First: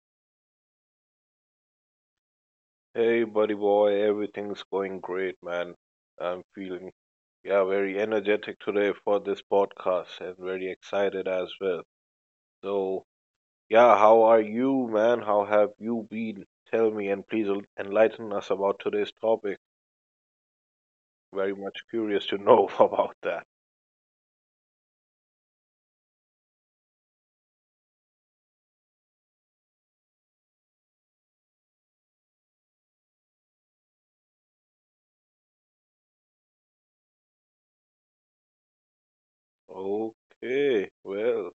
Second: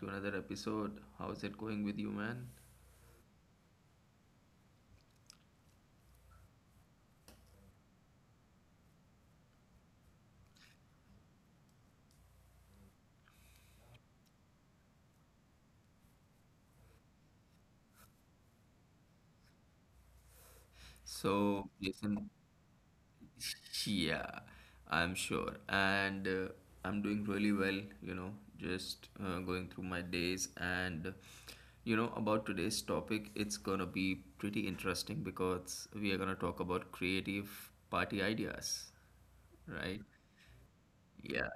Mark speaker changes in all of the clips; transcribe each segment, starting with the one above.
Speaker 1: to another episode. How's it going with you, man?
Speaker 2: Hey, buddy boy, everything's going great, man. I'm feeling, yeah, very energetic today for this podcast and very excited as well. So, yeah, how are you, man? How have you been? Tell me and please enlighten us about today's topic. Very
Speaker 1: So,
Speaker 2: much curious
Speaker 1: Jason,
Speaker 2: to know about that.
Speaker 1: yeah, I'm sure. And I'm doing really well, you know, just going through my days. And, you know, about today's topic, it's gonna be pretty interesting because we are gonna talk about creative party ideas, right?
Speaker 2: Okay,
Speaker 1: Yeah.
Speaker 2: well,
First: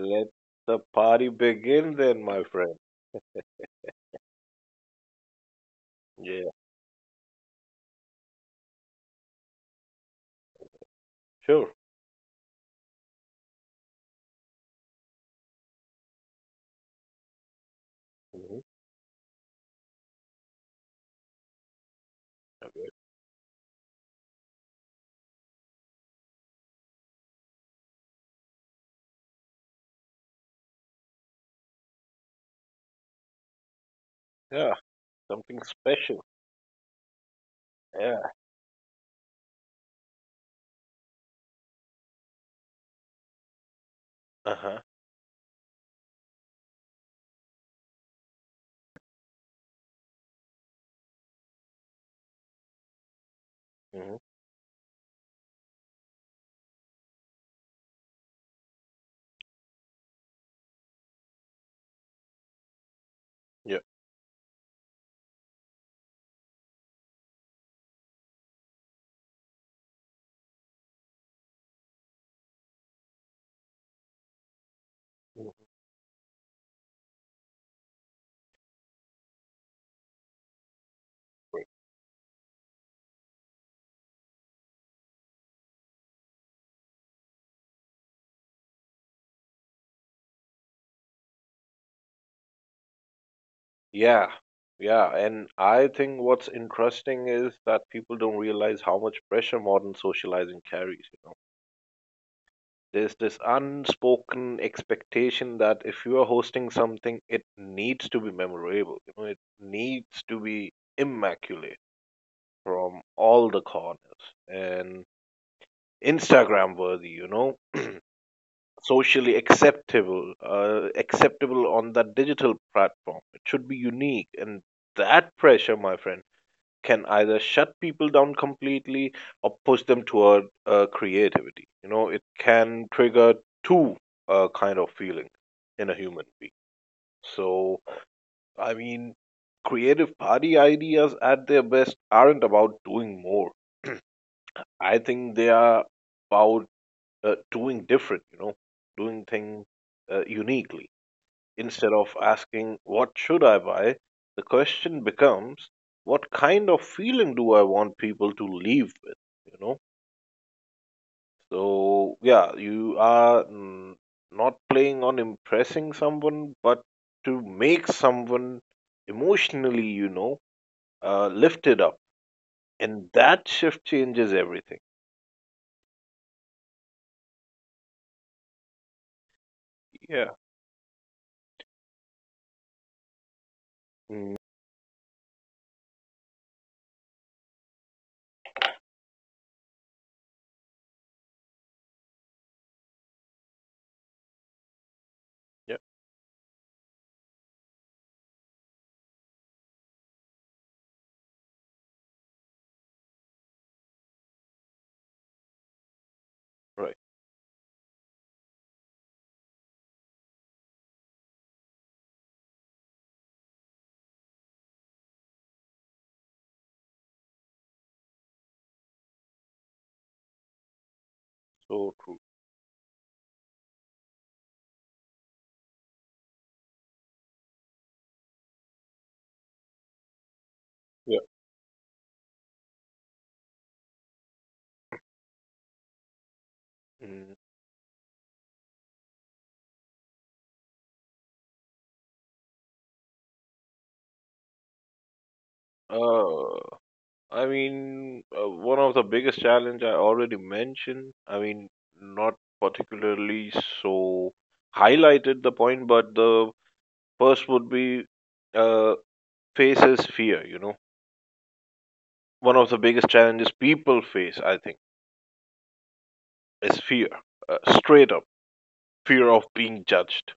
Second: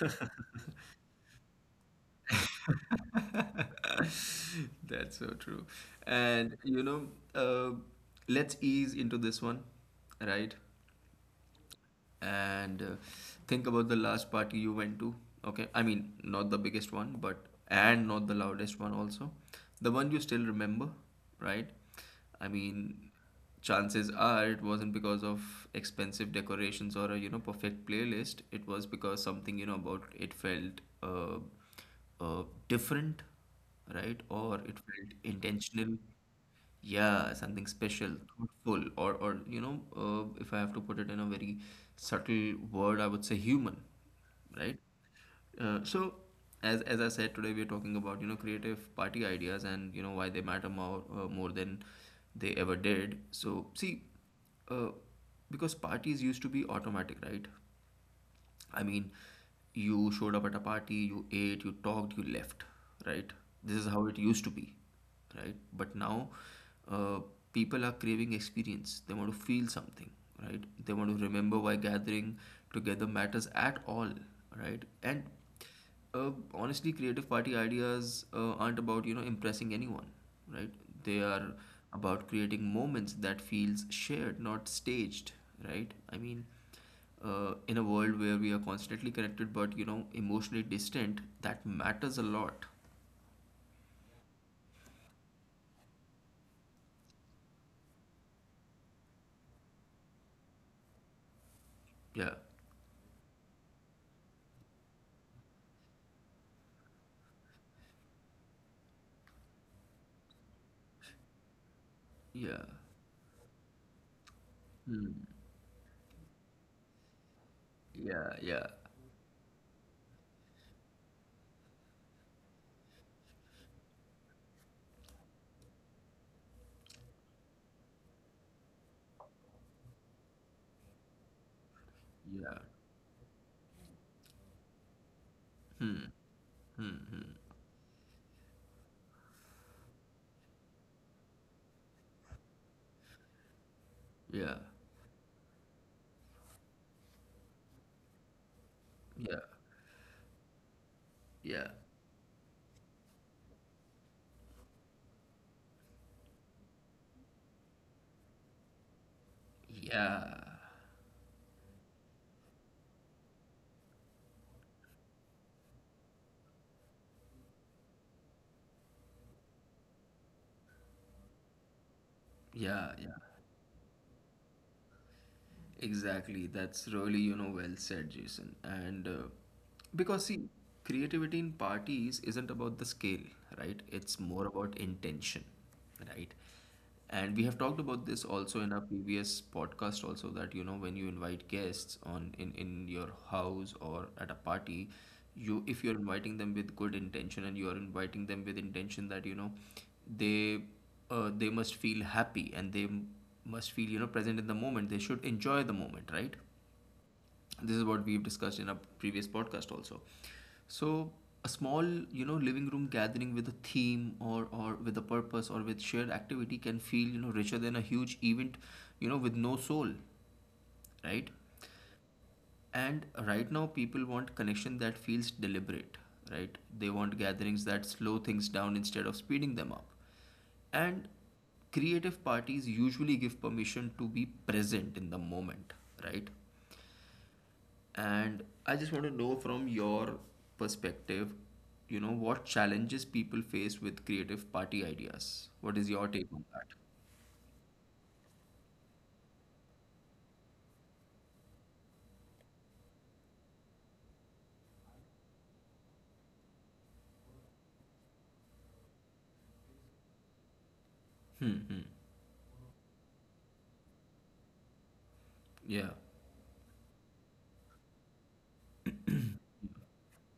Speaker 2: the party begin then, my friend.
Speaker 1: That's so true.
Speaker 2: Yeah,
Speaker 1: And you know, uh, let's ease into this one, right?
Speaker 2: sure.
Speaker 1: And think about the last party you went to. Okay, I mean, not the biggest one, but and not the
Speaker 2: Hmm.
Speaker 1: loudest one also, the one you still remember, right? I
Speaker 2: Okay.
Speaker 1: mean, chances are it wasn't because of expensive decorations or a, you know, perfect playlist. It was because something, you know, about it felt different, right? Or
Speaker 2: Yeah,
Speaker 1: it felt
Speaker 2: something
Speaker 1: intentional.
Speaker 2: special.
Speaker 1: Yeah, something special,
Speaker 2: Yeah.
Speaker 1: thoughtful, or you know, if I have to put it in a very subtle word, I would say human, right?
Speaker 2: Uh-huh.
Speaker 1: So, as I said, today we're talking about, you know, creative party ideas and, you know, why they matter more than they ever did. So, see,
Speaker 2: Hmm.
Speaker 1: uh, because parties used to be automatic, right? I mean, you showed up at a party, you ate, you talked, you left, right? This
Speaker 2: Yeah.
Speaker 1: is how it used to be, right? But now, uh, people are craving experience. They want to feel something, right? They want to remember why gathering together matters at all, right? And
Speaker 2: Mm-hmm.
Speaker 1: uh, honestly, creative party ideas aren't about, you know, impressing anyone, right? They are about creating moments that feels shared, not staged, right? I mean, in a world where we are constantly connected but, you know, emotionally distant, that matters a lot.
Speaker 2: Yeah, yeah, and I think what's interesting is that people don't realize how much pressure modern socializing carries, you know.
Speaker 1: Yeah,
Speaker 2: There's this unspoken expectation that if you are hosting something, it needs to be memorable, you know, it needs to be immaculate
Speaker 1: yeah,
Speaker 2: from all the corners and
Speaker 1: hmm.
Speaker 2: Instagram worthy, you know,
Speaker 1: Yeah, yeah,
Speaker 2: socially acceptable, acceptable on that digital platform. It should be unique, and that pressure, my friend, can either shut people down completely or push them toward creativity. You know, it
Speaker 1: yeah,
Speaker 2: can trigger two kind of feeling in a
Speaker 1: hmm,
Speaker 2: human being.
Speaker 1: hmm, hmm.
Speaker 2: So, I mean, Creative party ideas at their best aren't about doing more.
Speaker 1: Yeah,
Speaker 2: I think they are about doing different. You know, doing
Speaker 1: yeah,
Speaker 2: things uniquely.
Speaker 1: yeah,
Speaker 2: Instead of asking, "What should I buy?" the question becomes, "What kind of feeling do I want people to leave with?" You know?
Speaker 1: yeah,
Speaker 2: So, yeah, you are not playing on impressing someone, but to make someone emotionally, you know, lifted up.
Speaker 1: yeah,
Speaker 2: And
Speaker 1: yeah.
Speaker 2: that shift changes everything.
Speaker 1: Exactly. That's really, you know, well said, Jason. And because,
Speaker 2: Yeah.
Speaker 1: see, creativity in parties isn't about the scale, right? It's
Speaker 2: Mm,
Speaker 1: more about intention, right? And we have talked about this also in our previous podcast, also that, you know, when you invite guests on in your house or at a party, you,
Speaker 2: yeah.
Speaker 1: if you're inviting them with good intention and you are inviting them with intention that, you know, they they must feel happy, and they must feel, you know, present in the moment. They should enjoy the moment, right?
Speaker 2: Right.
Speaker 1: This is what we've discussed in our previous podcast also. So a small, you know, living room gathering with a theme, or with a purpose or with shared activity can feel, you know, richer than a huge event, you know, with no soul, right?
Speaker 2: So true.
Speaker 1: And right now, people want connection that feels deliberate, right? They want gatherings that slow things down instead of speeding them up. And
Speaker 2: Yeah.
Speaker 1: creative parties usually give permission to be present in the moment, right?
Speaker 2: Mm.
Speaker 1: And I just want to know from your perspective, you know, what challenges people face with creative party ideas? What is your take on
Speaker 2: Uh,
Speaker 1: that?
Speaker 2: One of the biggest challenge I already mentioned. I mean, not particularly so highlighted the point, but the first would be uh, faces fear. You know,
Speaker 1: Hmm,
Speaker 2: one of the biggest challenges people face, I think,
Speaker 1: yeah,
Speaker 2: is fear. Straight up, fear of being judged,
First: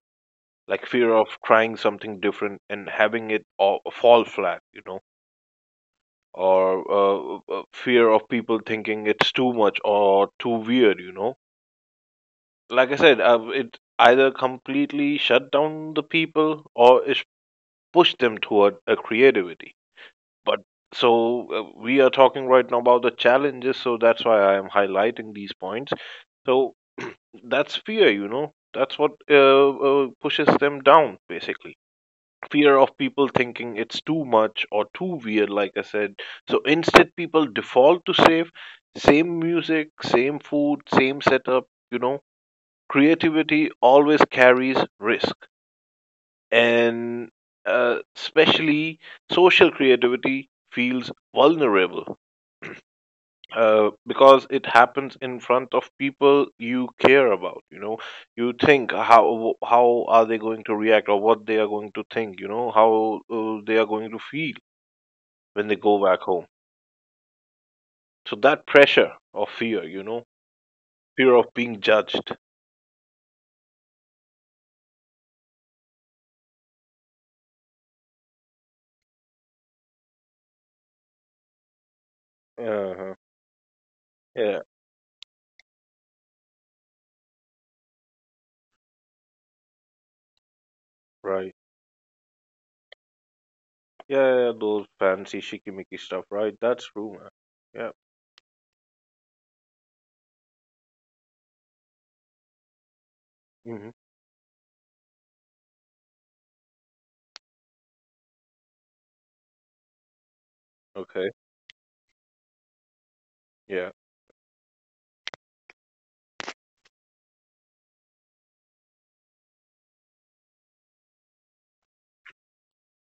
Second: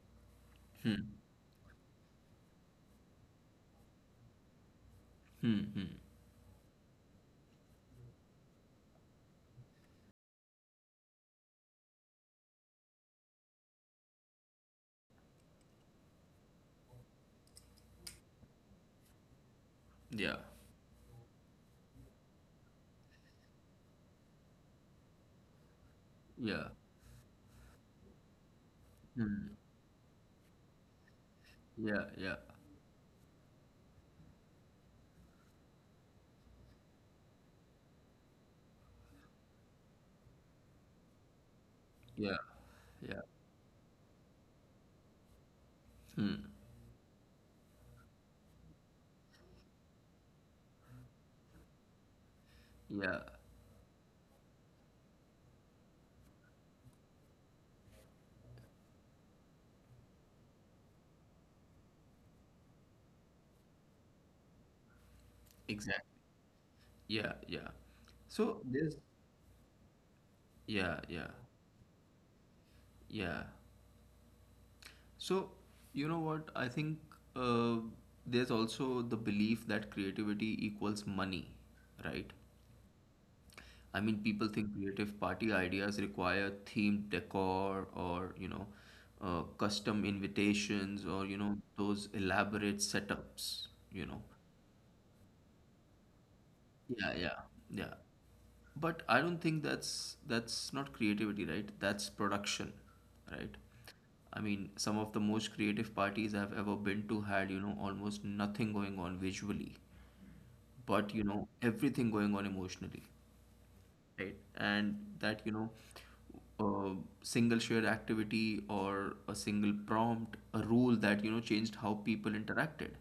Speaker 2: like fear of trying something different and having it all fall flat. You know,
Speaker 1: hmm,
Speaker 2: or fear of people thinking it's too much or too weird. You know, like I said, it either completely shut down the people or it pushed them toward a creativity.
Speaker 1: yeah,
Speaker 2: But so We are talking right now about the challenges, so that's why I am highlighting these points.
Speaker 1: yeah,
Speaker 2: So that's fear, you know. That's what
Speaker 1: hmm,
Speaker 2: pushes them down, basically.
Speaker 1: yeah, yeah,
Speaker 2: Fear of people thinking it's too much or too weird, like I said. So instead, people default to safe, same music, same food, same setup, you know,
Speaker 1: yeah, yeah,
Speaker 2: creativity always carries risk,
Speaker 1: hmm.
Speaker 2: and especially social creativity feels vulnerable
Speaker 1: Yeah,
Speaker 2: because it happens in front of people you care about. You know, you think how are they going to react or what they are going to think. You know, how they are going to feel when they go
Speaker 1: exactly.
Speaker 2: back home.
Speaker 1: Yeah, yeah.
Speaker 2: So
Speaker 1: So
Speaker 2: that
Speaker 1: there's,
Speaker 2: pressure of fear, you know,
Speaker 1: yeah, yeah,
Speaker 2: fear of being judged.
Speaker 1: yeah. So you know what? I think uh, there's also the belief that creativity equals money, right?
Speaker 2: Uh-huh.
Speaker 1: I mean, people
Speaker 2: Yeah,
Speaker 1: think creative party ideas require themed decor or, you know, custom invitations or, you
Speaker 2: right.
Speaker 1: know, those elaborate setups, you
Speaker 2: Yeah,
Speaker 1: know.
Speaker 2: yeah, yeah, those fancy shikimiki stuff, right? That's true,
Speaker 1: Yeah,
Speaker 2: man.
Speaker 1: yeah,
Speaker 2: Yeah.
Speaker 1: yeah. But I don't think that's not creativity, right? That's production, right?
Speaker 2: Hmm.
Speaker 1: I mean, some of the most creative parties I've ever been to had, you know, almost nothing going on visually, but you
Speaker 2: Okay.
Speaker 1: know, everything going on emotionally,
Speaker 2: Yeah.
Speaker 1: right? And that, you know, a single shared activity or a single prompt, a rule that, you know, changed how people interacted,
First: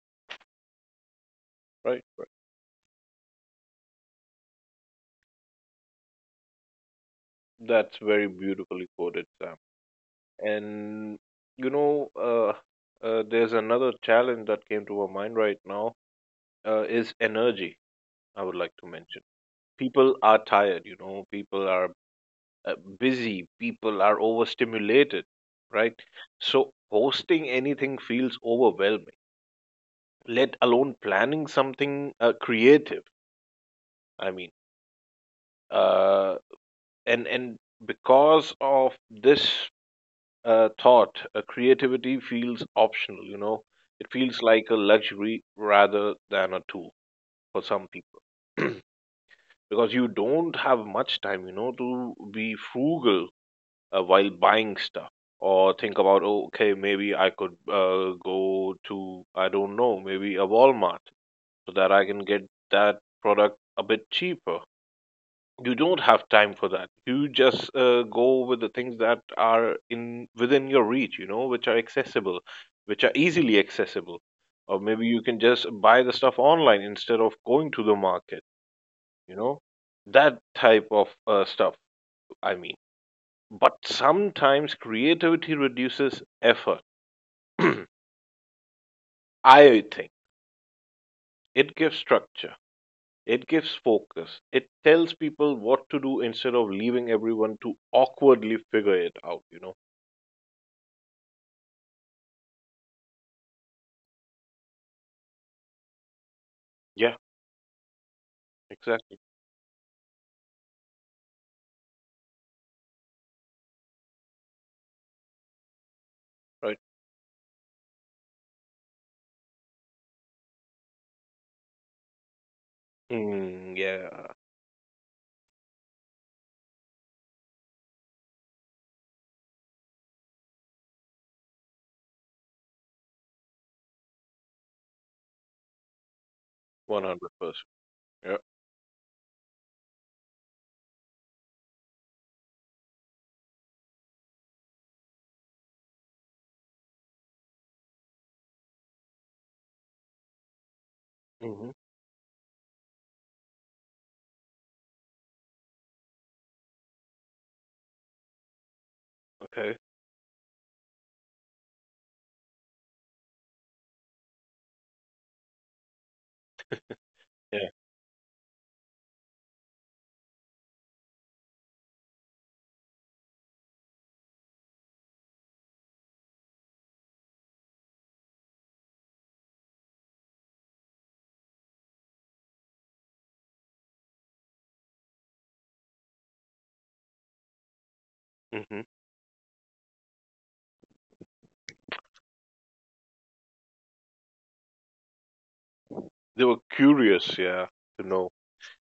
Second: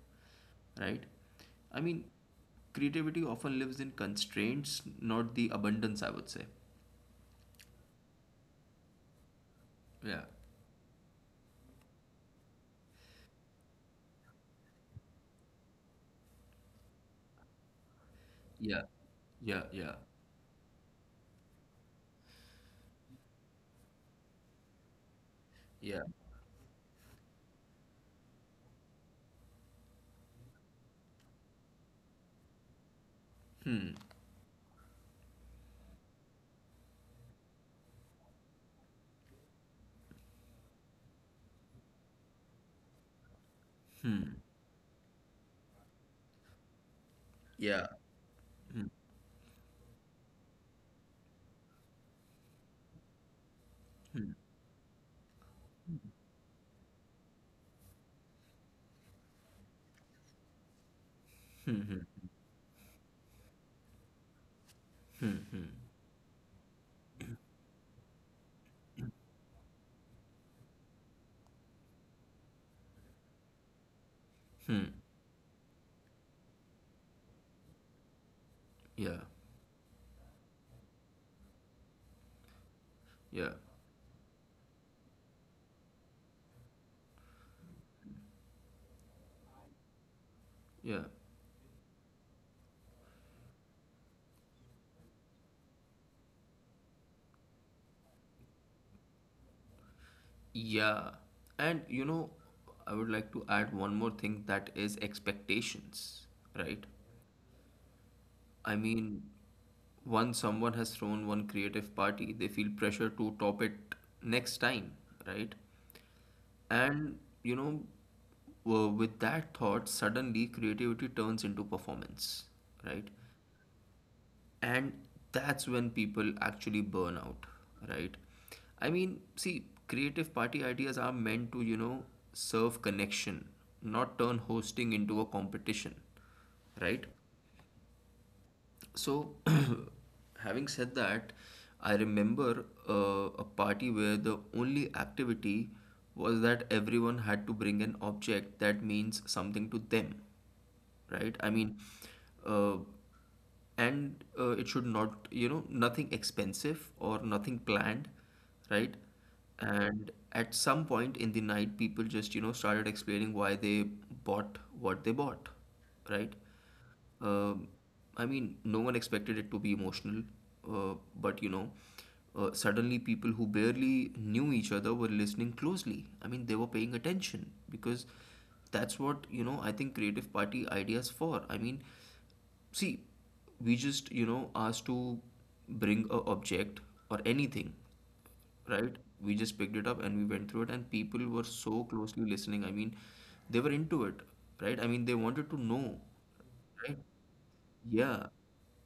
Speaker 1: right? I
Speaker 2: Right.
Speaker 1: mean,
Speaker 2: Right.
Speaker 1: creativity often lives in constraints, not the abundance, I would say.
Speaker 2: That's very beautifully quoted, Sam.
Speaker 1: Yeah,
Speaker 2: And you know, there's another challenge that came to my mind right now. Is energy. I would like
Speaker 1: yeah,
Speaker 2: to mention.
Speaker 1: yeah, yeah,
Speaker 2: People are tired. You know, people are busy. People are overstimulated. Right.
Speaker 1: yeah,
Speaker 2: So hosting anything feels overwhelming. Let alone planning something creative.
Speaker 1: hmm,
Speaker 2: I mean. Uh, and Because of this thought, creativity feels optional. You know, it
Speaker 1: hmm,
Speaker 2: feels like a luxury rather than a tool for
Speaker 1: yeah,
Speaker 2: some people,
Speaker 1: hmm,
Speaker 2: because you don't have much time, you know, to be frugal while
Speaker 1: hmm,
Speaker 2: buying stuff. Or think about, oh, okay, maybe I could go to, I don't know, maybe a Walmart so
Speaker 1: hmm,
Speaker 2: that I can
Speaker 1: hmm,
Speaker 2: get that product a bit cheaper.
Speaker 1: hmm, hmm,
Speaker 2: You don't have time for that. You just go with the things that are in within your reach, you know, which are accessible, which are easily accessible. Or
Speaker 1: hmm.
Speaker 2: maybe you can just buy the stuff online instead of going to the market,
Speaker 1: Yeah,
Speaker 2: you know, that type of stuff. I mean,
Speaker 1: yeah,
Speaker 2: but sometimes creativity reduces effort. I think
Speaker 1: yeah.
Speaker 2: it gives structure, it gives focus, it tells people what to do instead of leaving everyone to awkwardly figure it out, you know.
Speaker 1: Yeah. And you know, I would like to add one more thing, that is expectations, right?
Speaker 2: Yeah.
Speaker 1: I
Speaker 2: Exactly.
Speaker 1: mean, once someone has thrown one creative party, they feel pressure to top it next time, right?
Speaker 2: Right.
Speaker 1: And you know, with that thought, suddenly creativity turns into performance, right?
Speaker 2: Mm, yeah,
Speaker 1: And that's when people actually burn out, right? I mean, see, creative party ideas are meant to, you know, serve connection, not turn hosting into a competition, right?
Speaker 2: 100%. Yeah.
Speaker 1: So, having said that, I remember a party where the only activity was that everyone had to bring an object that means something to them, right? I
Speaker 2: Hmm.
Speaker 1: mean, uh, and uh, it should not, you know, nothing expensive or nothing planned, right?
Speaker 2: Okay.
Speaker 1: And at some point in the night, people just, you know, started explaining why they bought what they bought, right? Um,
Speaker 2: Yeah.
Speaker 1: I mean, no one expected it to be emotional, uh, but you know, suddenly people who barely knew each other were listening closely. I mean, they were paying attention because that's what, you know, I think creative party ideas for. I mean, see, we just, you know, asked to bring a object or anything,
Speaker 2: Hmm.
Speaker 1: right? We just picked it up and we went through it, and people were so closely listening. I mean, they were into it, right? I mean, they wanted to know,
Speaker 2: They were
Speaker 1: right?
Speaker 2: curious, yeah, to
Speaker 1: Yeah.
Speaker 2: know.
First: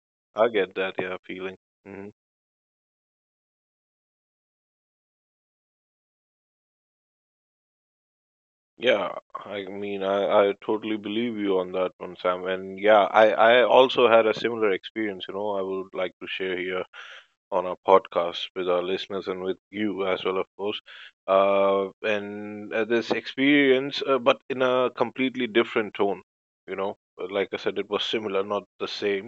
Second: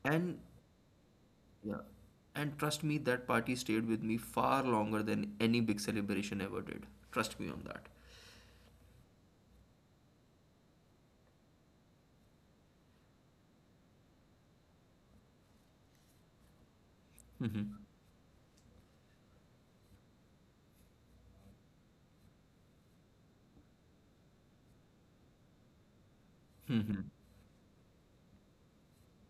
Speaker 1: And
Speaker 2: I get that, yeah, feeling.
Speaker 1: yeah.
Speaker 2: Hmm.
Speaker 1: And trust me, that party stayed with me far longer than any big celebration ever did. Trust me on that.
Speaker 2: Yeah, I mean, I totally believe you on that one, Sam. And yeah, I also had a similar experience, you know, I would like to share here on
Speaker 1: Hmm,
Speaker 2: our podcast with our listeners and with you as well, of course. And This experience, but in a completely different tone, you know.
Speaker 1: hmm.
Speaker 2: Like I said, it was similar, not the same.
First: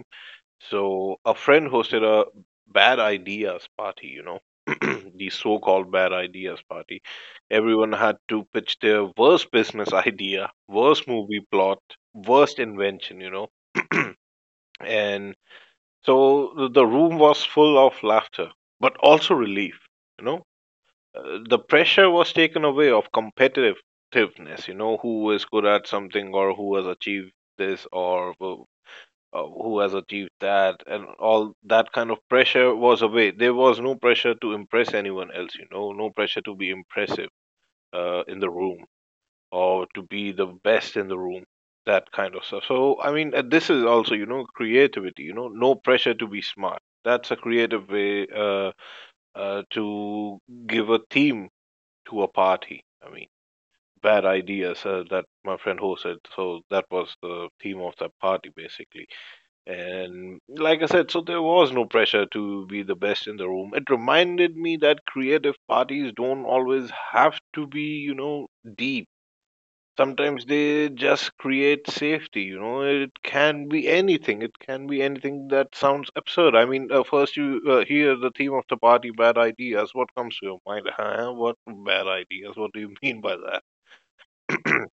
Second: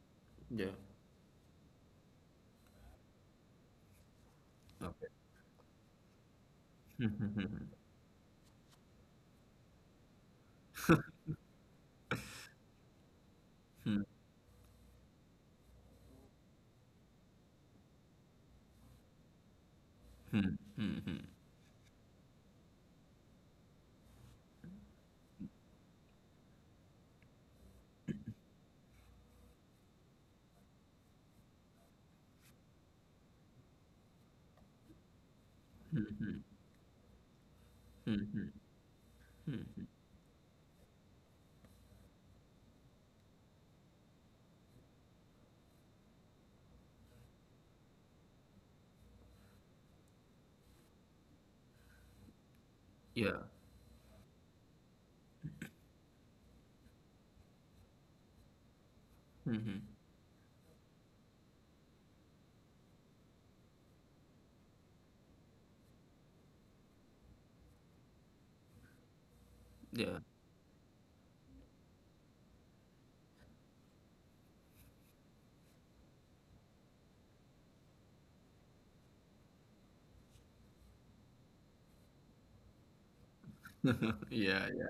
Speaker 1: Yeah.
Speaker 2: So a friend hosted a bad ideas party, you know,
Speaker 1: Okay.
Speaker 2: the so-called bad ideas party.
Speaker 1: Mm-hmm.
Speaker 2: Everyone had to pitch their worst business idea, worst movie plot, worst invention, you know. And so the room was full of laughter, but also relief. You know, the pressure was taken away of competitiveness. You know, who is good at something or who has achieved this or who has achieved that, and all that kind of pressure was away. There was no pressure to impress anyone else. You know, no pressure to be impressive in the room or to be the best in the room, that kind of stuff. So I mean, this is also, you know, creativity, you know, no pressure to be smart. That's a creative way to give a theme to a party. I mean,
Speaker 1: Yeah.
Speaker 2: bad ideas that my friend hosted, so that was the theme of that party, basically.
Speaker 1: Hmm.
Speaker 2: And like I said, so there was no pressure to be the best in the room. It reminded me that creative parties don't always have to be, you know, deep.
Speaker 1: Yeah.
Speaker 2: Sometimes they just create safety, you know. It can be anything. It can be anything that sounds absurd. I mean, first you hear the theme of the party, bad ideas. What comes to your mind? Huh? What bad ideas? What do you mean by that?
Speaker 1: Yeah. Yeah.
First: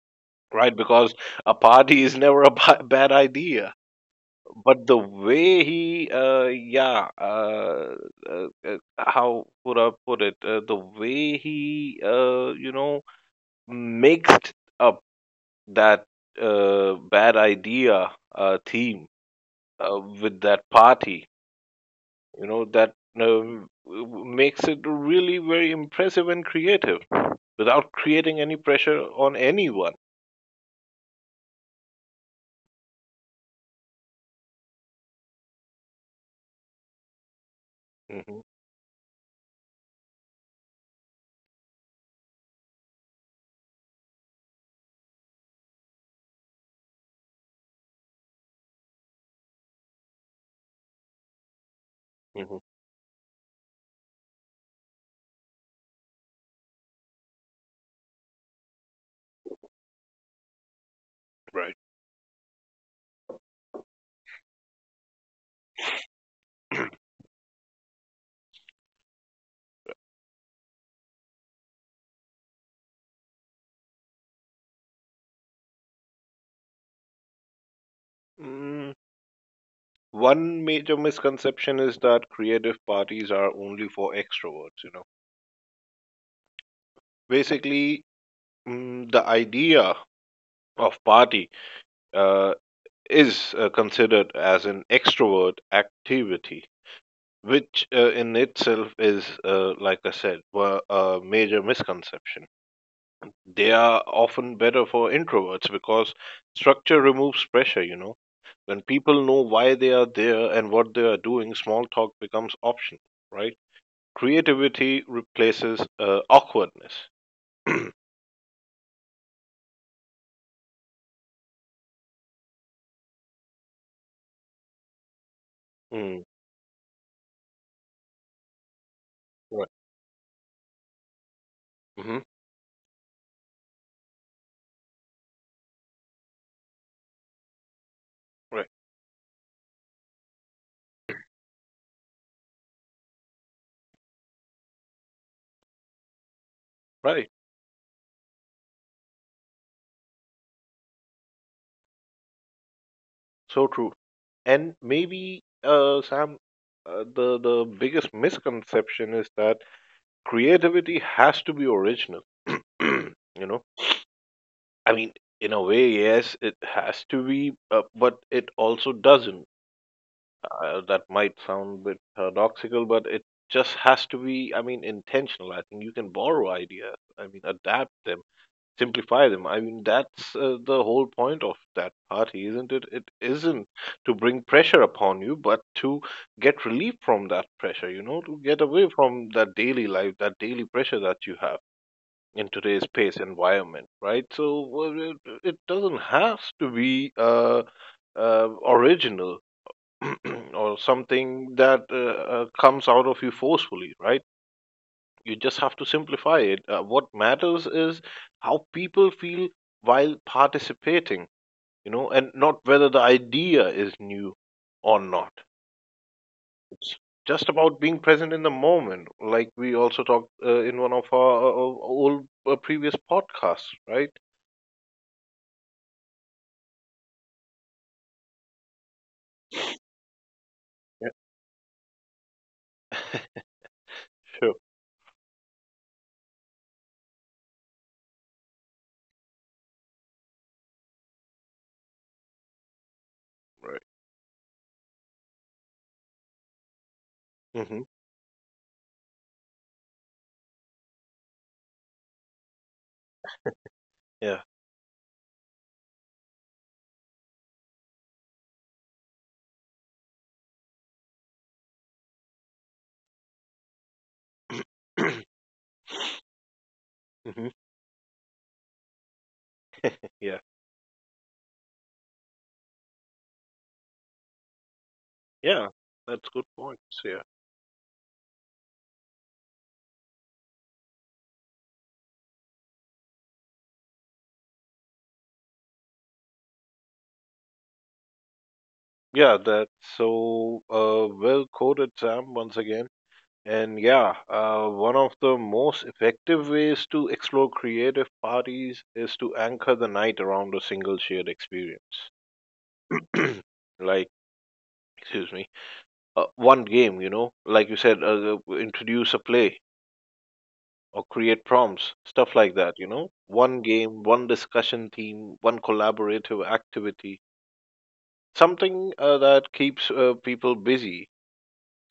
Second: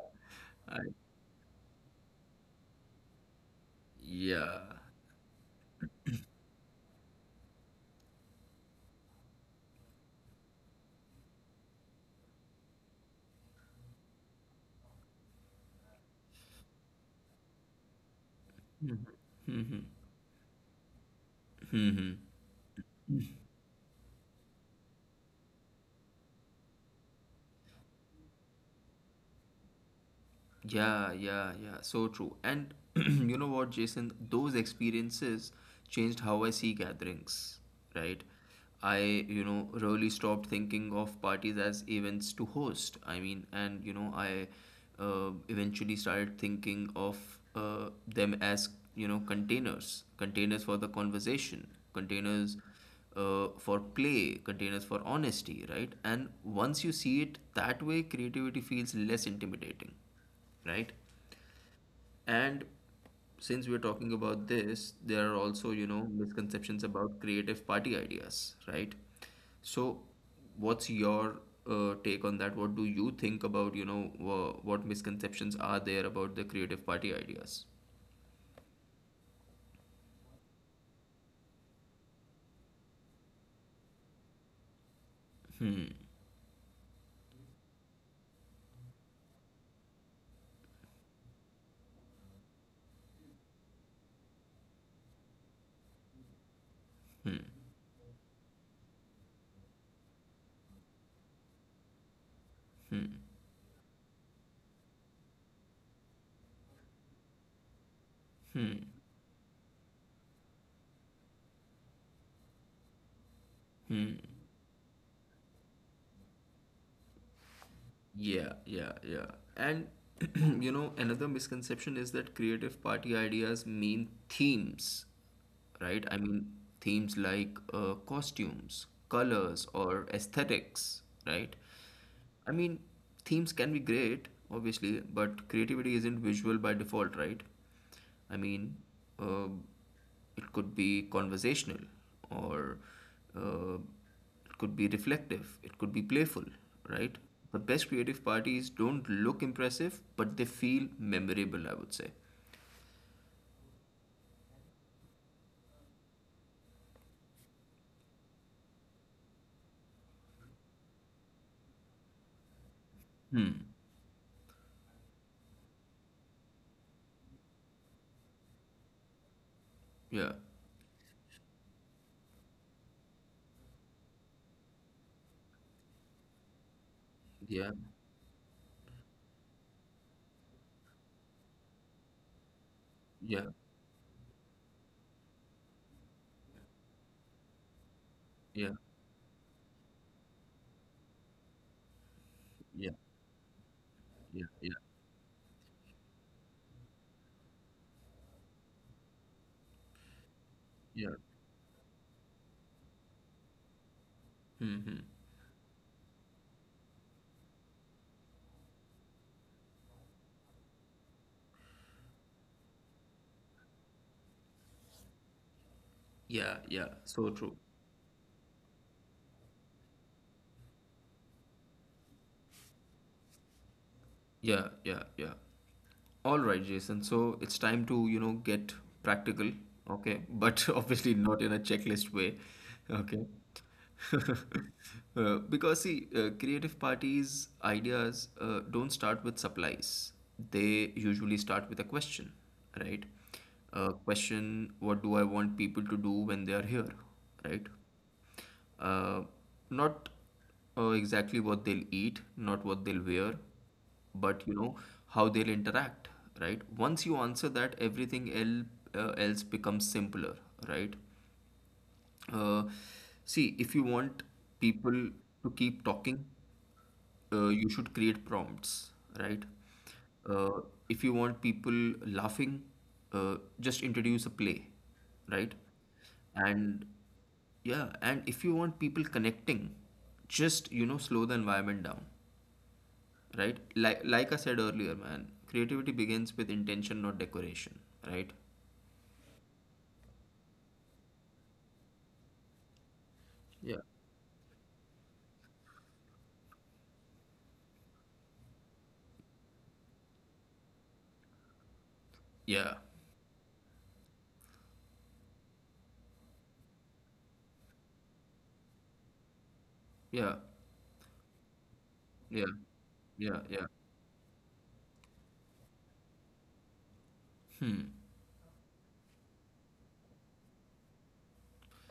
Speaker 2: Right?
Speaker 1: I,
Speaker 2: Because a party is never a bad idea.
Speaker 1: yeah.
Speaker 2: But the way he, how would I put it? The way he, you know, mixed a that bad idea theme
Speaker 1: Hmm,
Speaker 2: with that party,
Speaker 1: hmm.
Speaker 2: you know, that um, makes it really very impressive and creative without creating any pressure on anyone.
Speaker 1: Yeah, yeah, yeah. So true. And you know what, Jason? Those experiences changed how I see gatherings, right?
Speaker 2: Hmm.
Speaker 1: I, you know, really stopped thinking of parties as events to host. I mean, and, you know, I eventually started thinking of them as, you know, containers, containers for the conversation, containers
Speaker 2: Hmm.
Speaker 1: for play, containers for honesty, right? And once you see it that way, creativity feels less intimidating, right?
Speaker 2: Right.
Speaker 1: And since we're talking about this, there are also, you know, misconceptions about creative party ideas, right? So, what's your take on that? What do you think about, you know, what misconceptions are there about the creative party ideas?
Speaker 2: Mm, one major misconception is that creative parties are only for extroverts, you know.
Speaker 1: Hmm,
Speaker 2: Basically, the idea of party uh, is considered as an extrovert activity,
Speaker 1: hmm,
Speaker 2: which in itself is, like I said, a major misconception.
Speaker 1: hmm,
Speaker 2: They are often better for introverts because structure removes pressure, you know. When
Speaker 1: hmm,
Speaker 2: people know why they are there and what they are doing, small talk becomes optional, right?
Speaker 1: hmm.
Speaker 2: Creativity replaces awkwardness.
Speaker 1: Yeah, yeah, yeah. And you know, another misconception is that creative party ideas mean themes, right? I
Speaker 2: Mm,
Speaker 1: mean, themes like costumes, colors,
Speaker 2: right.
Speaker 1: or aesthetics, right?
Speaker 2: Hmm,
Speaker 1: I mean, themes can be great, obviously, but creativity isn't visual by default, right? I
Speaker 2: right.
Speaker 1: mean, uh, it could be conversational, or uh, it could be reflective, it could be playful, right?
Speaker 2: Right.
Speaker 1: The best creative parties don't look impressive, but they feel memorable, I would say.
Speaker 2: So true. And maybe, Sam, the biggest misconception is that creativity has to be original. You
Speaker 1: Hmm.
Speaker 2: know, I mean, in a way, yes, it has to be, but it also doesn't.
Speaker 1: Yeah.
Speaker 2: That might sound a bit paradoxical, but it just has to be. I mean, intentional. I think you can borrow ideas. I mean,
Speaker 1: Yeah.
Speaker 2: adapt them, simplify them. I mean, that's the whole point of that party, isn't it? It
Speaker 1: Yeah.
Speaker 2: isn't to bring pressure upon you, but to get relief from that pressure, you know, to get
Speaker 1: Yeah.
Speaker 2: away from that daily life, that daily pressure that you have in today's
Speaker 1: Yeah.
Speaker 2: space environment, right?
Speaker 1: Yeah.
Speaker 2: So
Speaker 1: Yeah.
Speaker 2: well, it doesn't have to be original or
Speaker 1: Yeah.
Speaker 2: something that comes out of you forcefully, right?
Speaker 1: Mm-hmm.
Speaker 2: You just have to simplify it. What matters is how people feel while participating, you know, and not whether the idea is new or not.
Speaker 1: Yeah. Yeah. So
Speaker 2: Just
Speaker 1: true.
Speaker 2: about being present in the moment, like we also talked in one of our old previous podcasts, right?
Speaker 1: Yeah, yeah, yeah. All right, Jason. So it's time to, you know, get practical, okay? But
Speaker 2: Yeah,
Speaker 1: obviously not in a checklist way, okay?
Speaker 2: sure.
Speaker 1: Because, see, creative parties' ideas don't start with supplies. They usually start with a question, right?
Speaker 2: Right.
Speaker 1: A question, what do I want people to do when they are here, right?
Speaker 2: Hmm.
Speaker 1: Uh, not exactly what they'll eat, not what they'll wear,
Speaker 2: Yeah.
Speaker 1: but you know how they'll interact, right? Once you answer that, everything el else becomes simpler, right? Uh, See, if you want people to keep talking,
Speaker 2: Hmm.
Speaker 1: you should create prompts, right?
Speaker 2: Yeah.
Speaker 1: Uh, if you want people laughing, just introduce a play, right?
Speaker 2: Yeah. That's good
Speaker 1: And
Speaker 2: points. Yeah.
Speaker 1: yeah, and if you want people connecting, just, you know, slow the environment down, right? Like I said earlier, man, creativity begins with intention, not decoration, right?
Speaker 2: Yeah. That's so well quoted, Sam. Once again. And
Speaker 1: Yeah.
Speaker 2: yeah, one of the most effective ways to explore creative parties is to anchor the night around a single shared experience.
Speaker 1: Yeah.
Speaker 2: Like, excuse me, one game, you know, like you said, introduce a play
Speaker 1: Yeah.
Speaker 2: or create prompts, stuff
Speaker 1: Yeah.
Speaker 2: like that, you know,
Speaker 1: Yeah.
Speaker 2: one
Speaker 1: Yeah.
Speaker 2: game, one discussion theme, one collaborative activity,
Speaker 1: Hmm.
Speaker 2: something that keeps people busy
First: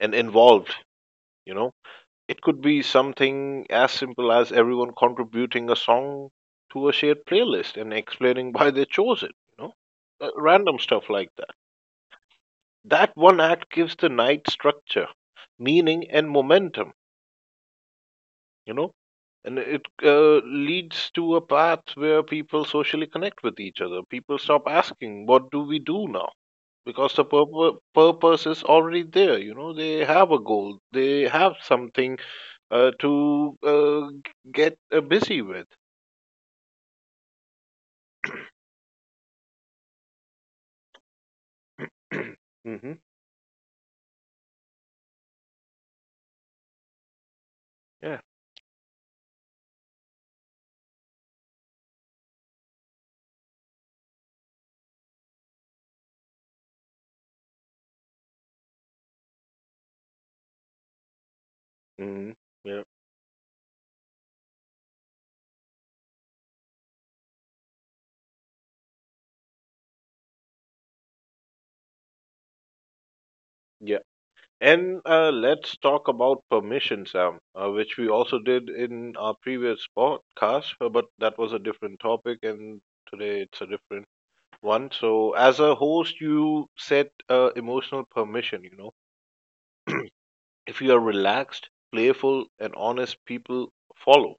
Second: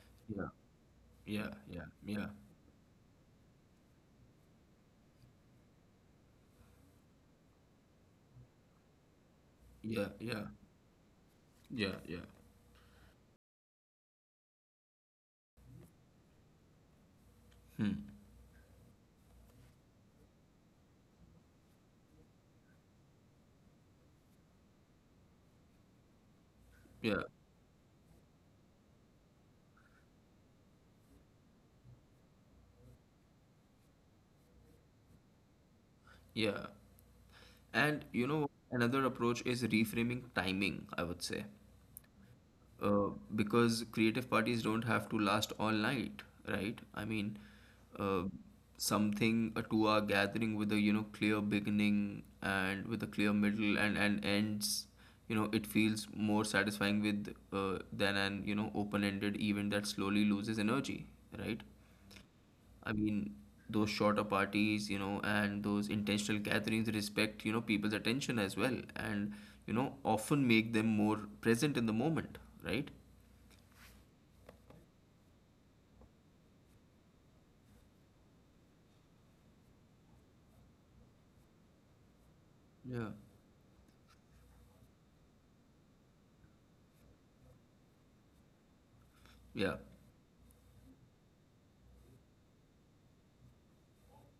Speaker 2: and
Speaker 1: Yeah.
Speaker 2: involved,
Speaker 1: Yeah.
Speaker 2: you know.
Speaker 1: Yeah. Yeah.
Speaker 2: It could be something as simple as everyone contributing a song to a shared playlist and explaining why they chose it, you know?
Speaker 1: Yeah. Yeah.
Speaker 2: Random stuff like that.
Speaker 1: Yeah. Yeah.
Speaker 2: That one act gives the night structure, meaning, and momentum,
Speaker 1: Hmm.
Speaker 2: you know? And it leads to a path where people socially connect with each other. People stop asking, what do we do now? Because
Speaker 1: Yeah,
Speaker 2: the purpose is already there, you know? They have a goal, they have something to get busy with.
Speaker 1: yeah. And you know, another approach is reframing timing, I would say.
Speaker 2: Mm-hmm.
Speaker 1: Uh, because creative parties don't have to last all night, right? I mean,
Speaker 2: Yeah.
Speaker 1: uh, something, a two-hour gathering with a, you know, clear beginning and with a clear middle and ends, you know, it feels more satisfying with than an, you know, open-ended event that slowly loses energy, right?
Speaker 2: Mm-hmm. Yeah.
Speaker 1: I mean, those shorter parties, you know, and those intentional gatherings respect, you know, people's attention as well, and, you know, often make them more present in the moment, right?
Speaker 2: Yeah. And let's talk about permission, Sam, which we also did in our previous podcast, but that was a different topic, and
Speaker 1: Yeah,
Speaker 2: today it's a different one. So, as a host, you set emotional permission, you know.
Speaker 1: yeah,
Speaker 2: If you are relaxed, playful, and honest, people follow.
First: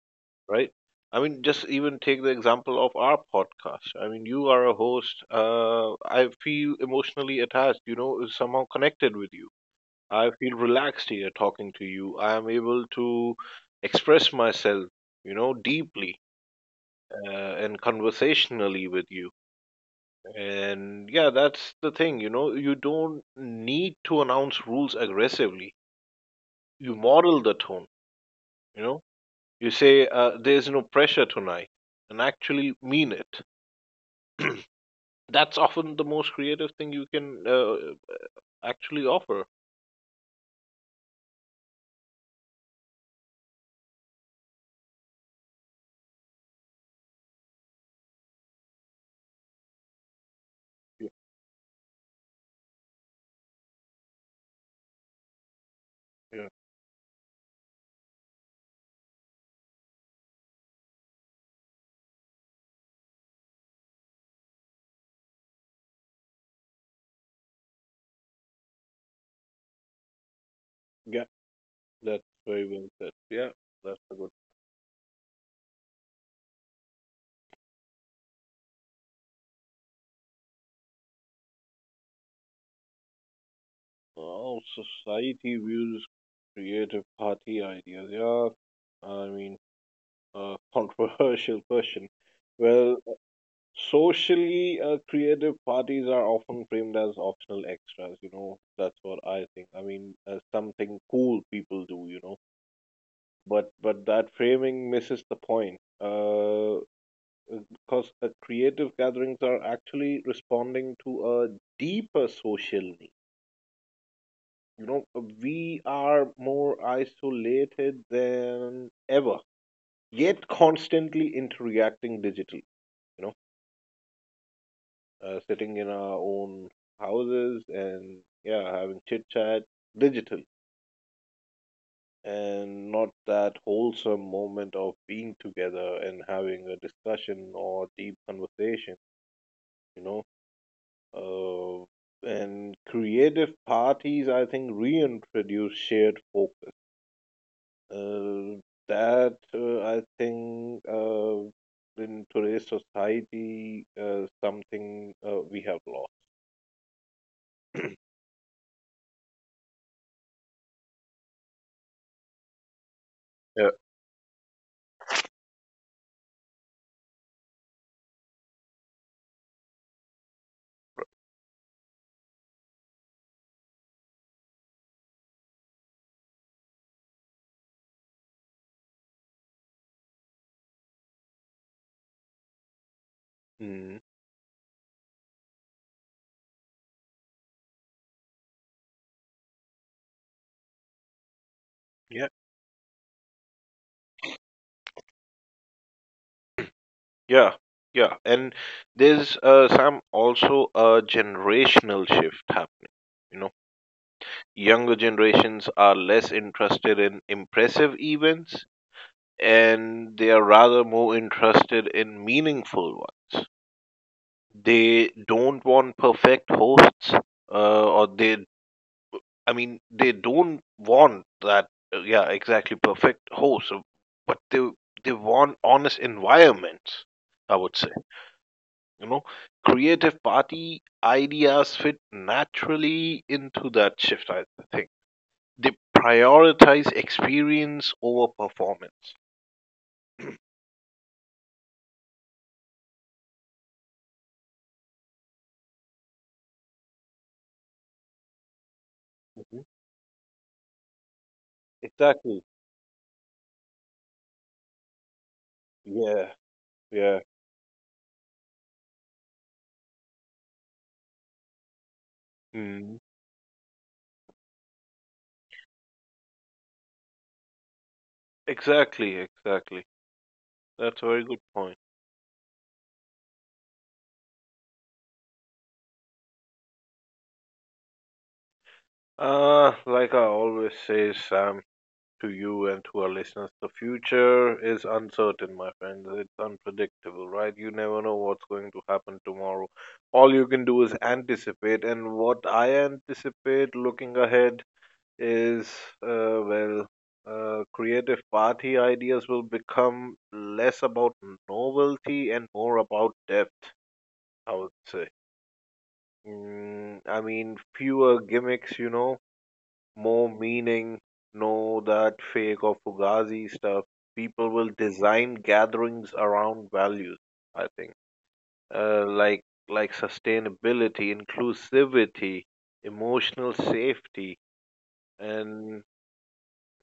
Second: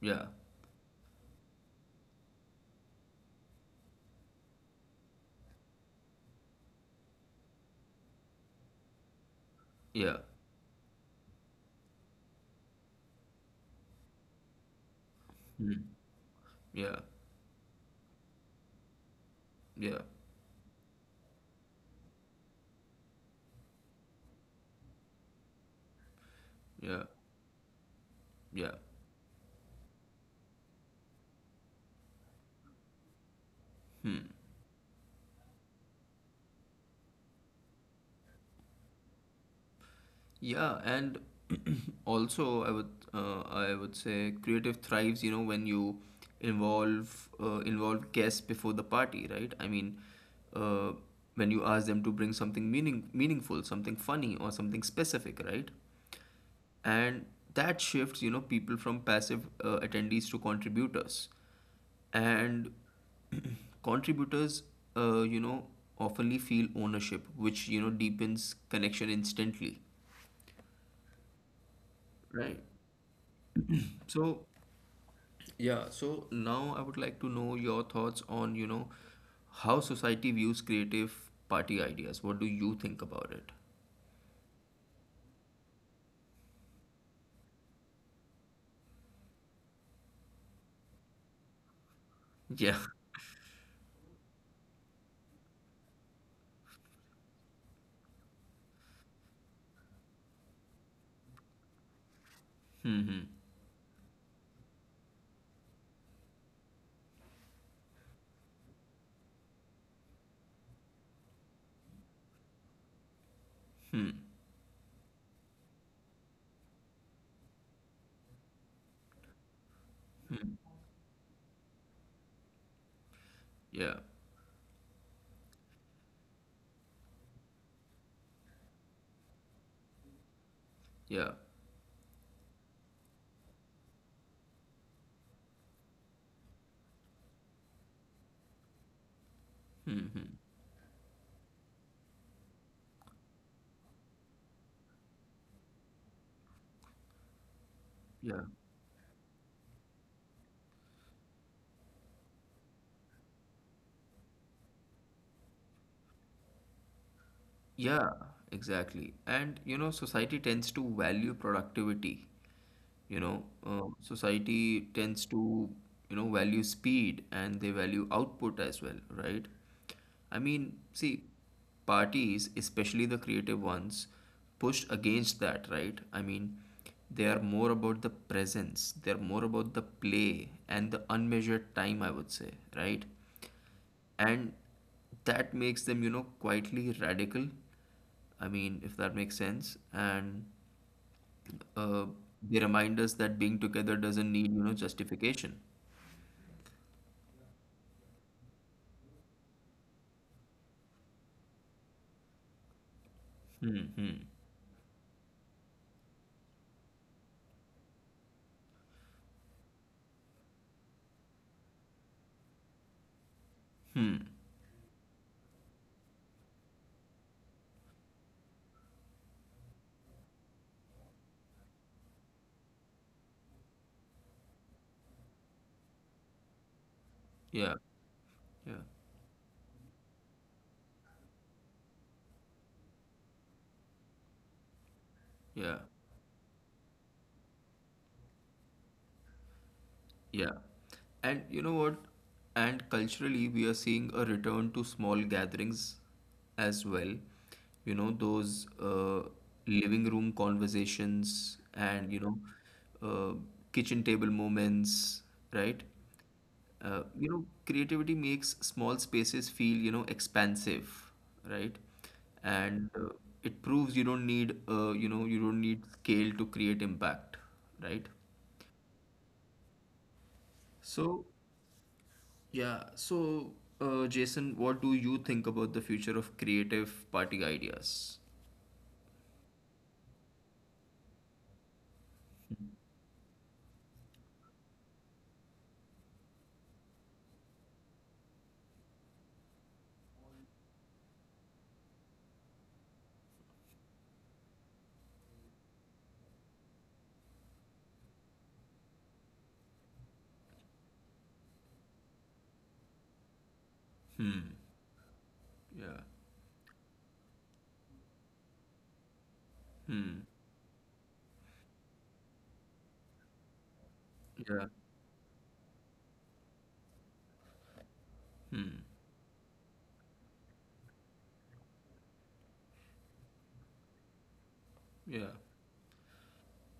Speaker 1: yeah,
Speaker 2: Right? I mean, just even take the example of our podcast. I mean, you are a host. I feel emotionally attached, you know, somehow connected with you.
Speaker 1: yeah,
Speaker 2: I feel relaxed here talking to you. I am able to express myself, you know,
Speaker 1: hmm.
Speaker 2: deeply
Speaker 1: Yeah,
Speaker 2: and conversationally with you.
Speaker 1: yeah,
Speaker 2: And yeah, that's the thing, you know, you don't need to announce rules aggressively. You
Speaker 1: yeah,
Speaker 2: model the tone,
Speaker 1: yeah.
Speaker 2: you know, you say, there's no pressure tonight, and actually mean it.
Speaker 1: Hmm.
Speaker 2: That's often the most creative thing you can actually offer.
Speaker 1: Yeah, and also I would say creative thrives, you know, when you involve guests before the party, right? I mean, uh,
Speaker 2: Yeah,
Speaker 1: when you ask them to bring something meaningful, something funny or something specific, right?
Speaker 2: yeah,
Speaker 1: And that shifts, you know, people from passive attendees to contributors. And contributors, you know, oftenly feel ownership, which, you know, deepens connection instantly.
Speaker 2: yeah. That's
Speaker 1: Right.
Speaker 2: very well said. Yeah, that's a good.
Speaker 1: So, yeah, so now I would like to know your thoughts on, you know, how society views creative party ideas. What do you think about it?
Speaker 2: Oh, society views creative party ideas. Yeah, I mean, controversial question.
Speaker 1: Yeah.
Speaker 2: Well, socially, creative parties are often framed as optional extras. You know, that's what I think. I mean, something cool people do. You know,
Speaker 1: Mm-hmm.
Speaker 2: but that framing misses the point. Because creative gatherings are actually responding to a deeper social need.
Speaker 1: Hmm.
Speaker 2: You know, we are more isolated than ever, yet constantly interacting digitally. You know,
Speaker 1: Yeah.
Speaker 2: sitting in our own houses and yeah, having chit chat digitally,
Speaker 1: Yeah.
Speaker 2: and not that wholesome moment of being together and having a discussion or deep conversation. You know,
Speaker 1: Mm-hmm.
Speaker 2: Uh, and creative parties, I think, reintroduce shared focus.
Speaker 1: Yeah.
Speaker 2: Uh, that I think in today's society, something we have lost.
Speaker 1: Yeah, exactly. And you know, society tends to value productivity. You know,
Speaker 2: Yeah.
Speaker 1: uh, society tends to, you know, value speed and they value output as well, right? I mean, see, parties, especially the creative ones, pushed against that, right? I mean, they are more about the presence, they're more about the play and the unmeasured time, I would say, right?
Speaker 2: Mm.
Speaker 1: And that makes them, you know, quietly radical, I mean, if that makes sense. And uh,
Speaker 2: Yeah.
Speaker 1: they remind us that being together doesn't need, you know, justification.
Speaker 2: Yeah. Yeah. And there's some also a generational shift happening. You know,
Speaker 1: Hmm. Hmm.
Speaker 2: younger generations are less interested in impressive events and they are rather more interested in meaningful ones.
Speaker 1: Hmm.
Speaker 2: They don't want perfect hosts, uh, or they, I mean, they don't want that, yeah, exactly perfect hosts, but they want honest environments. I
Speaker 1: Yeah.
Speaker 2: would say,
Speaker 1: Yeah.
Speaker 2: you know, creative party ideas fit naturally into that shift. I think
Speaker 1: Yeah.
Speaker 2: they prioritize experience over performance.
Speaker 1: Yeah. And you know what? And culturally, we are seeing a return to small gatherings as well. You know, those
Speaker 2: Mhm.
Speaker 1: living room conversations and, You know,
Speaker 2: Exactly.
Speaker 1: uh, kitchen table moments, right?
Speaker 2: Yeah. Yeah.
Speaker 1: You know, creativity makes small spaces feel, you know, expansive, right? And
Speaker 2: Mm,
Speaker 1: it proves you don't need, you know, you don't need scale to create impact, right?
Speaker 2: exactly, exactly. That's a very
Speaker 1: So,
Speaker 2: good point.
Speaker 1: yeah. So, Jason, what do you think about the future of creative party ideas?
Speaker 2: Like I always say, Sam, to you and to our listeners, the future is uncertain, my friends. It's unpredictable, right? You never know what's going to happen tomorrow. All you can do is anticipate, and what I anticipate looking ahead is, well, creative party ideas will become less about novelty and more about depth, I
Speaker 1: Hmm.
Speaker 2: would say.
Speaker 1: Yeah.
Speaker 2: Mm, I mean, fewer gimmicks, you know,
Speaker 1: Hmm.
Speaker 2: more meaning. No, that fake or fugazi stuff. People
Speaker 1: Yeah.
Speaker 2: will design gatherings around values, I think.
Speaker 1: Hmm.
Speaker 2: Like sustainability, inclusivity, emotional safety,
Speaker 1: Yeah.
Speaker 2: and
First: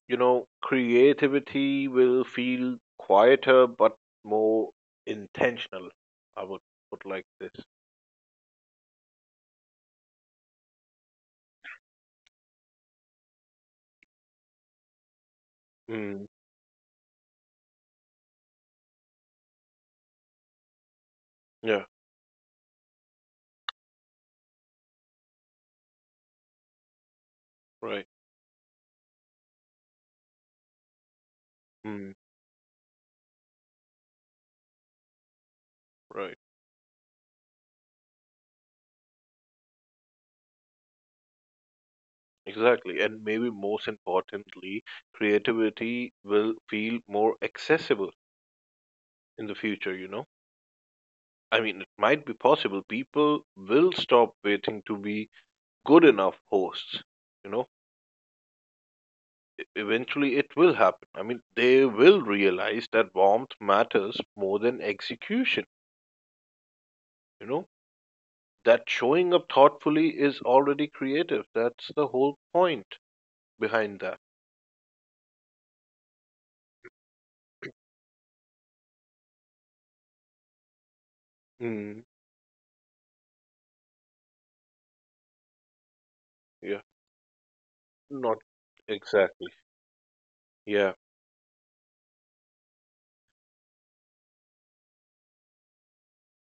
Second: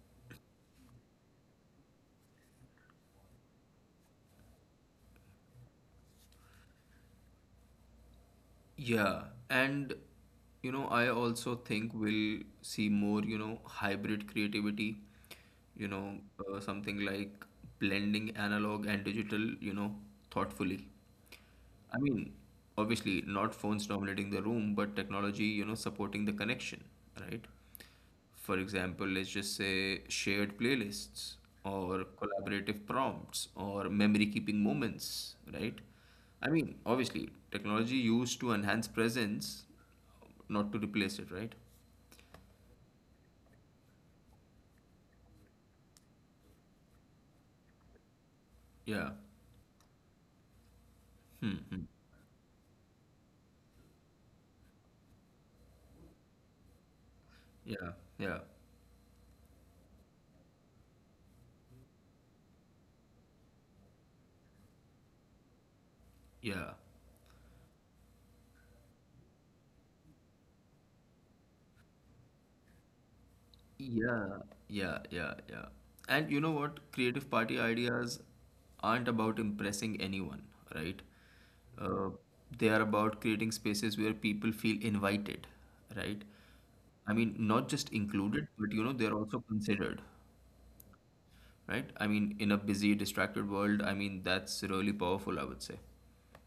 Speaker 2: you know, creativity will feel quieter but more intentional. I would put like this.
Speaker 1: Yeah. And, you know, I also think we'll see more, you know, hybrid creativity, you know,
Speaker 2: Mm,
Speaker 1: something like blending analog and digital, you know, thoughtfully.
Speaker 2: yeah,
Speaker 1: I mean, obviously, not phones dominating the room, but technology, you know, supporting the connection, right?
Speaker 2: right,
Speaker 1: For example, let's just say shared playlists or
Speaker 2: mm,
Speaker 1: collaborative prompts or memory keeping moments, right?
Speaker 2: right.
Speaker 1: I mean, obviously, technology used to enhance presence, not to replace it, right?
Speaker 2: Exactly, and maybe most importantly, creativity will feel more accessible
Speaker 1: Yeah,
Speaker 2: in the future, you know? I mean, it might be possible people will stop waiting to be good enough hosts. You know,
Speaker 1: yeah, yeah,
Speaker 2: Eventually it will happen. I mean, they will realize that warmth matters more than execution,
Speaker 1: yeah.
Speaker 2: you know? That showing up thoughtfully is already creative. That's the whole point behind that.
Speaker 1: Yeah, yeah, yeah, yeah. And you know what? Creative party ideas aren't about impressing anyone, right?
Speaker 2: Mm,
Speaker 1: Uh, they are about creating spaces where people feel invited, right?
Speaker 2: yeah,
Speaker 1: I mean, not just
Speaker 2: not
Speaker 1: included, but you know, they're also
Speaker 2: exactly.
Speaker 1: considered,
Speaker 2: Yeah.
Speaker 1: right? I mean, in a busy, distracted world, I mean, that's really powerful, I would say.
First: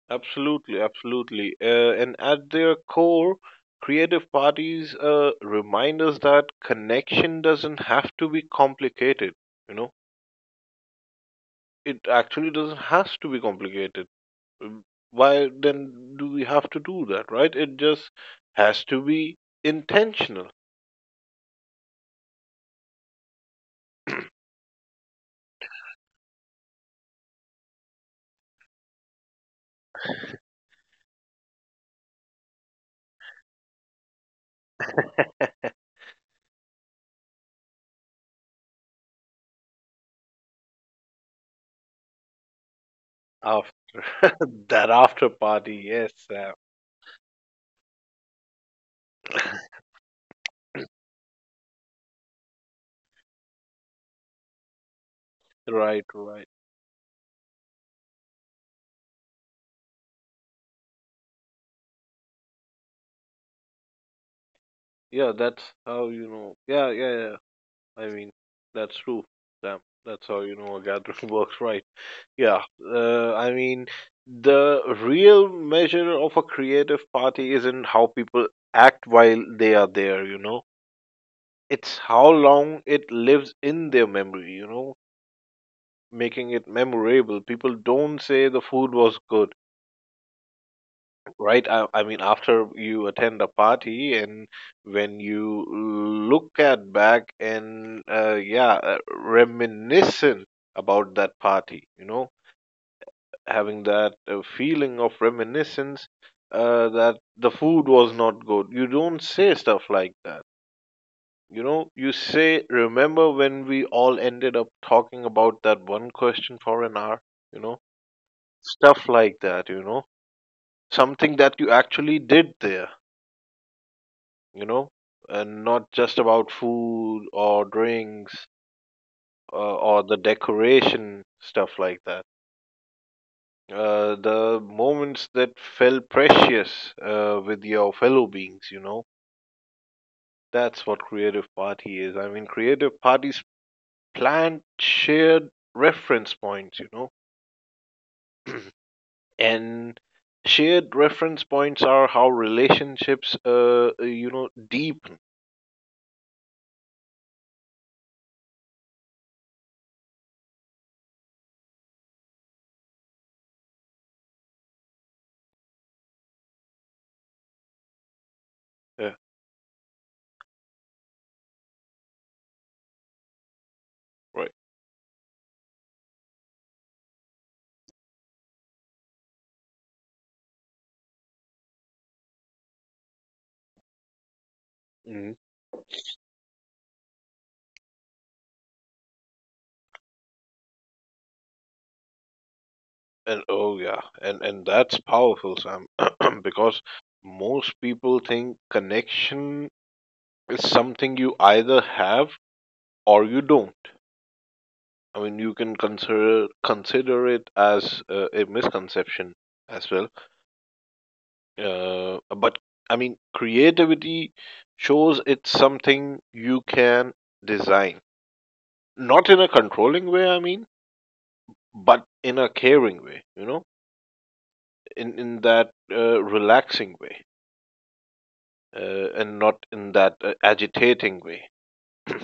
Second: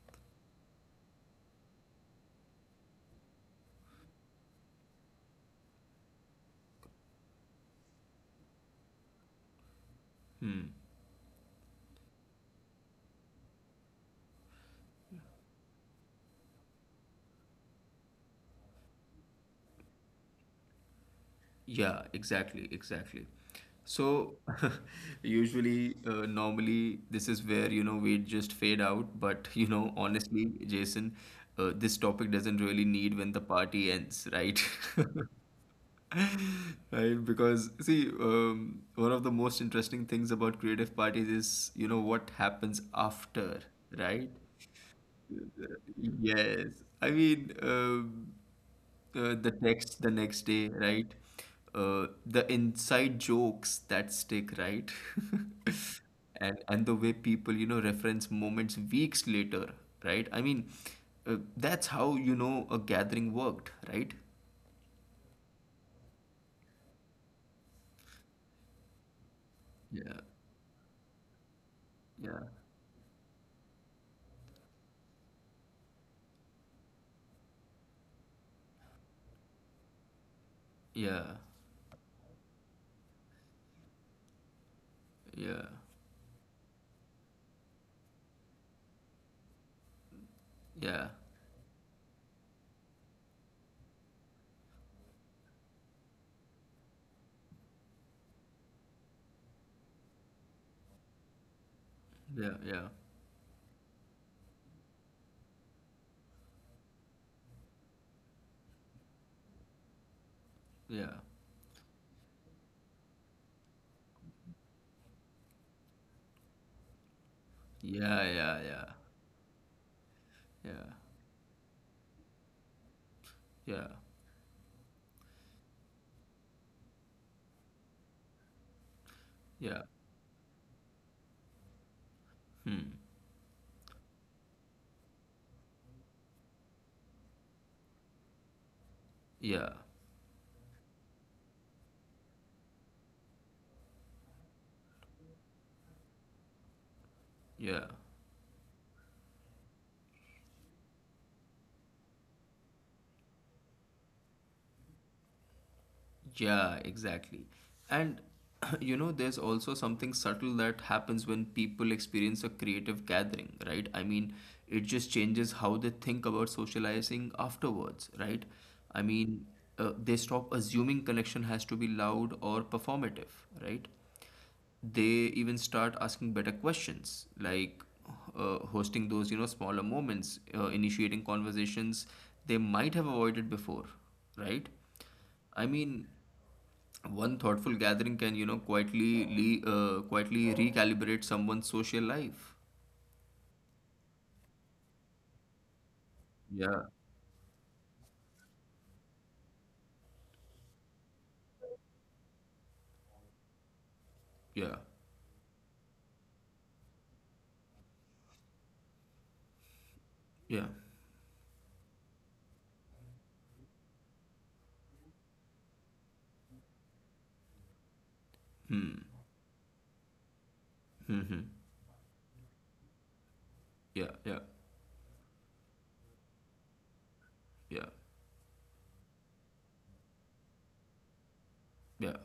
Speaker 2: Absolutely, absolutely. And at their core, creative parties remind us that connection doesn't have to be complicated. You know,
Speaker 1: Hmm.
Speaker 2: it actually doesn't has to be complicated. Um, Why then do we have to do that, right? It just has to be intentional
Speaker 1: Yeah, exactly, exactly. So usually, normally, this is where you know we just fade out. But you know, honestly, Jason, this topic doesn't really need when the party ends, right? Right, because see, one of the most interesting things about creative parties is you know what happens after,
Speaker 2: after
Speaker 1: right?
Speaker 2: that after party. Yes, Sam.
Speaker 1: Yes, I mean. The next day, right? The inside jokes that stick, right?
Speaker 2: Right, right.
Speaker 1: And the way people, you know, reference moments weeks later, right? I mean, that's how you know a gathering worked, right?
Speaker 2: Yeah, that's how you know. Yeah, yeah, yeah. I mean, that's true, Sam.
Speaker 1: Yeah,
Speaker 2: That's how you know a gathering works, right?
Speaker 1: yeah,
Speaker 2: Yeah, I mean, the real measure of a creative party isn't how people act while they are there, you know.
Speaker 1: yeah,
Speaker 2: It's how long it lives in their memory, you know,
Speaker 1: yeah,
Speaker 2: making it memorable. People don't say the food was good,
Speaker 1: yeah,
Speaker 2: right? I mean, after you attend a party and when you look at back and, yeah, reminiscent about that party, you know,
Speaker 1: yeah,
Speaker 2: having that feeling of reminiscence that the food was not good. You don't say stuff like that.
Speaker 1: yeah,
Speaker 2: You know, you say, remember when we all ended up talking about that one question for an hour? You know,
Speaker 1: yeah, yeah, yeah,
Speaker 2: stuff like that, you know,
Speaker 1: yeah,
Speaker 2: something that you actually did there,
Speaker 1: yeah, yeah,
Speaker 2: you know, and not just about food or drinks
Speaker 1: yeah.
Speaker 2: or the decoration, stuff like that.
Speaker 1: Hmm.
Speaker 2: The moments that felt precious with your fellow beings, you know.
Speaker 1: Yeah,
Speaker 2: That's what Creative Party is. I mean, Creative Parties planned shared reference points, you know.
Speaker 1: yeah.
Speaker 2: And shared reference points are how relationships, you know, deepen.
Speaker 1: Yeah, exactly. And you know, there's also something subtle that happens when people experience a creative gathering, right? I mean, it just changes how they think about socializing afterwards, right? I
Speaker 2: Yeah,
Speaker 1: mean, they stop assuming connection has to be loud or performative, right?
Speaker 2: right.
Speaker 1: They even start asking better questions like, hosting those, you know, smaller moments, initiating conversations they might have avoided before, right?
Speaker 2: Hmm.
Speaker 1: I mean, one thoughtful gathering can, you know, quietly quietly recalibrate someone's social life.
Speaker 2: And oh yeah, and that's powerful, Sam,
Speaker 1: Yeah.
Speaker 2: because most people think connection is something you either have or you don't.
Speaker 1: Yeah.
Speaker 2: I mean, you can consider it as a misconception as well.
Speaker 1: Yeah.
Speaker 2: But I mean, creativity shows it's something you can design,
Speaker 1: Hmm.
Speaker 2: not in a controlling way. I mean,
Speaker 1: Hmm.
Speaker 2: but in a caring way. You know,
Speaker 1: Yeah. Yeah.
Speaker 2: in that relaxing way,
Speaker 1: Yeah.
Speaker 2: and not in that agitating way.
Speaker 1: Yeah.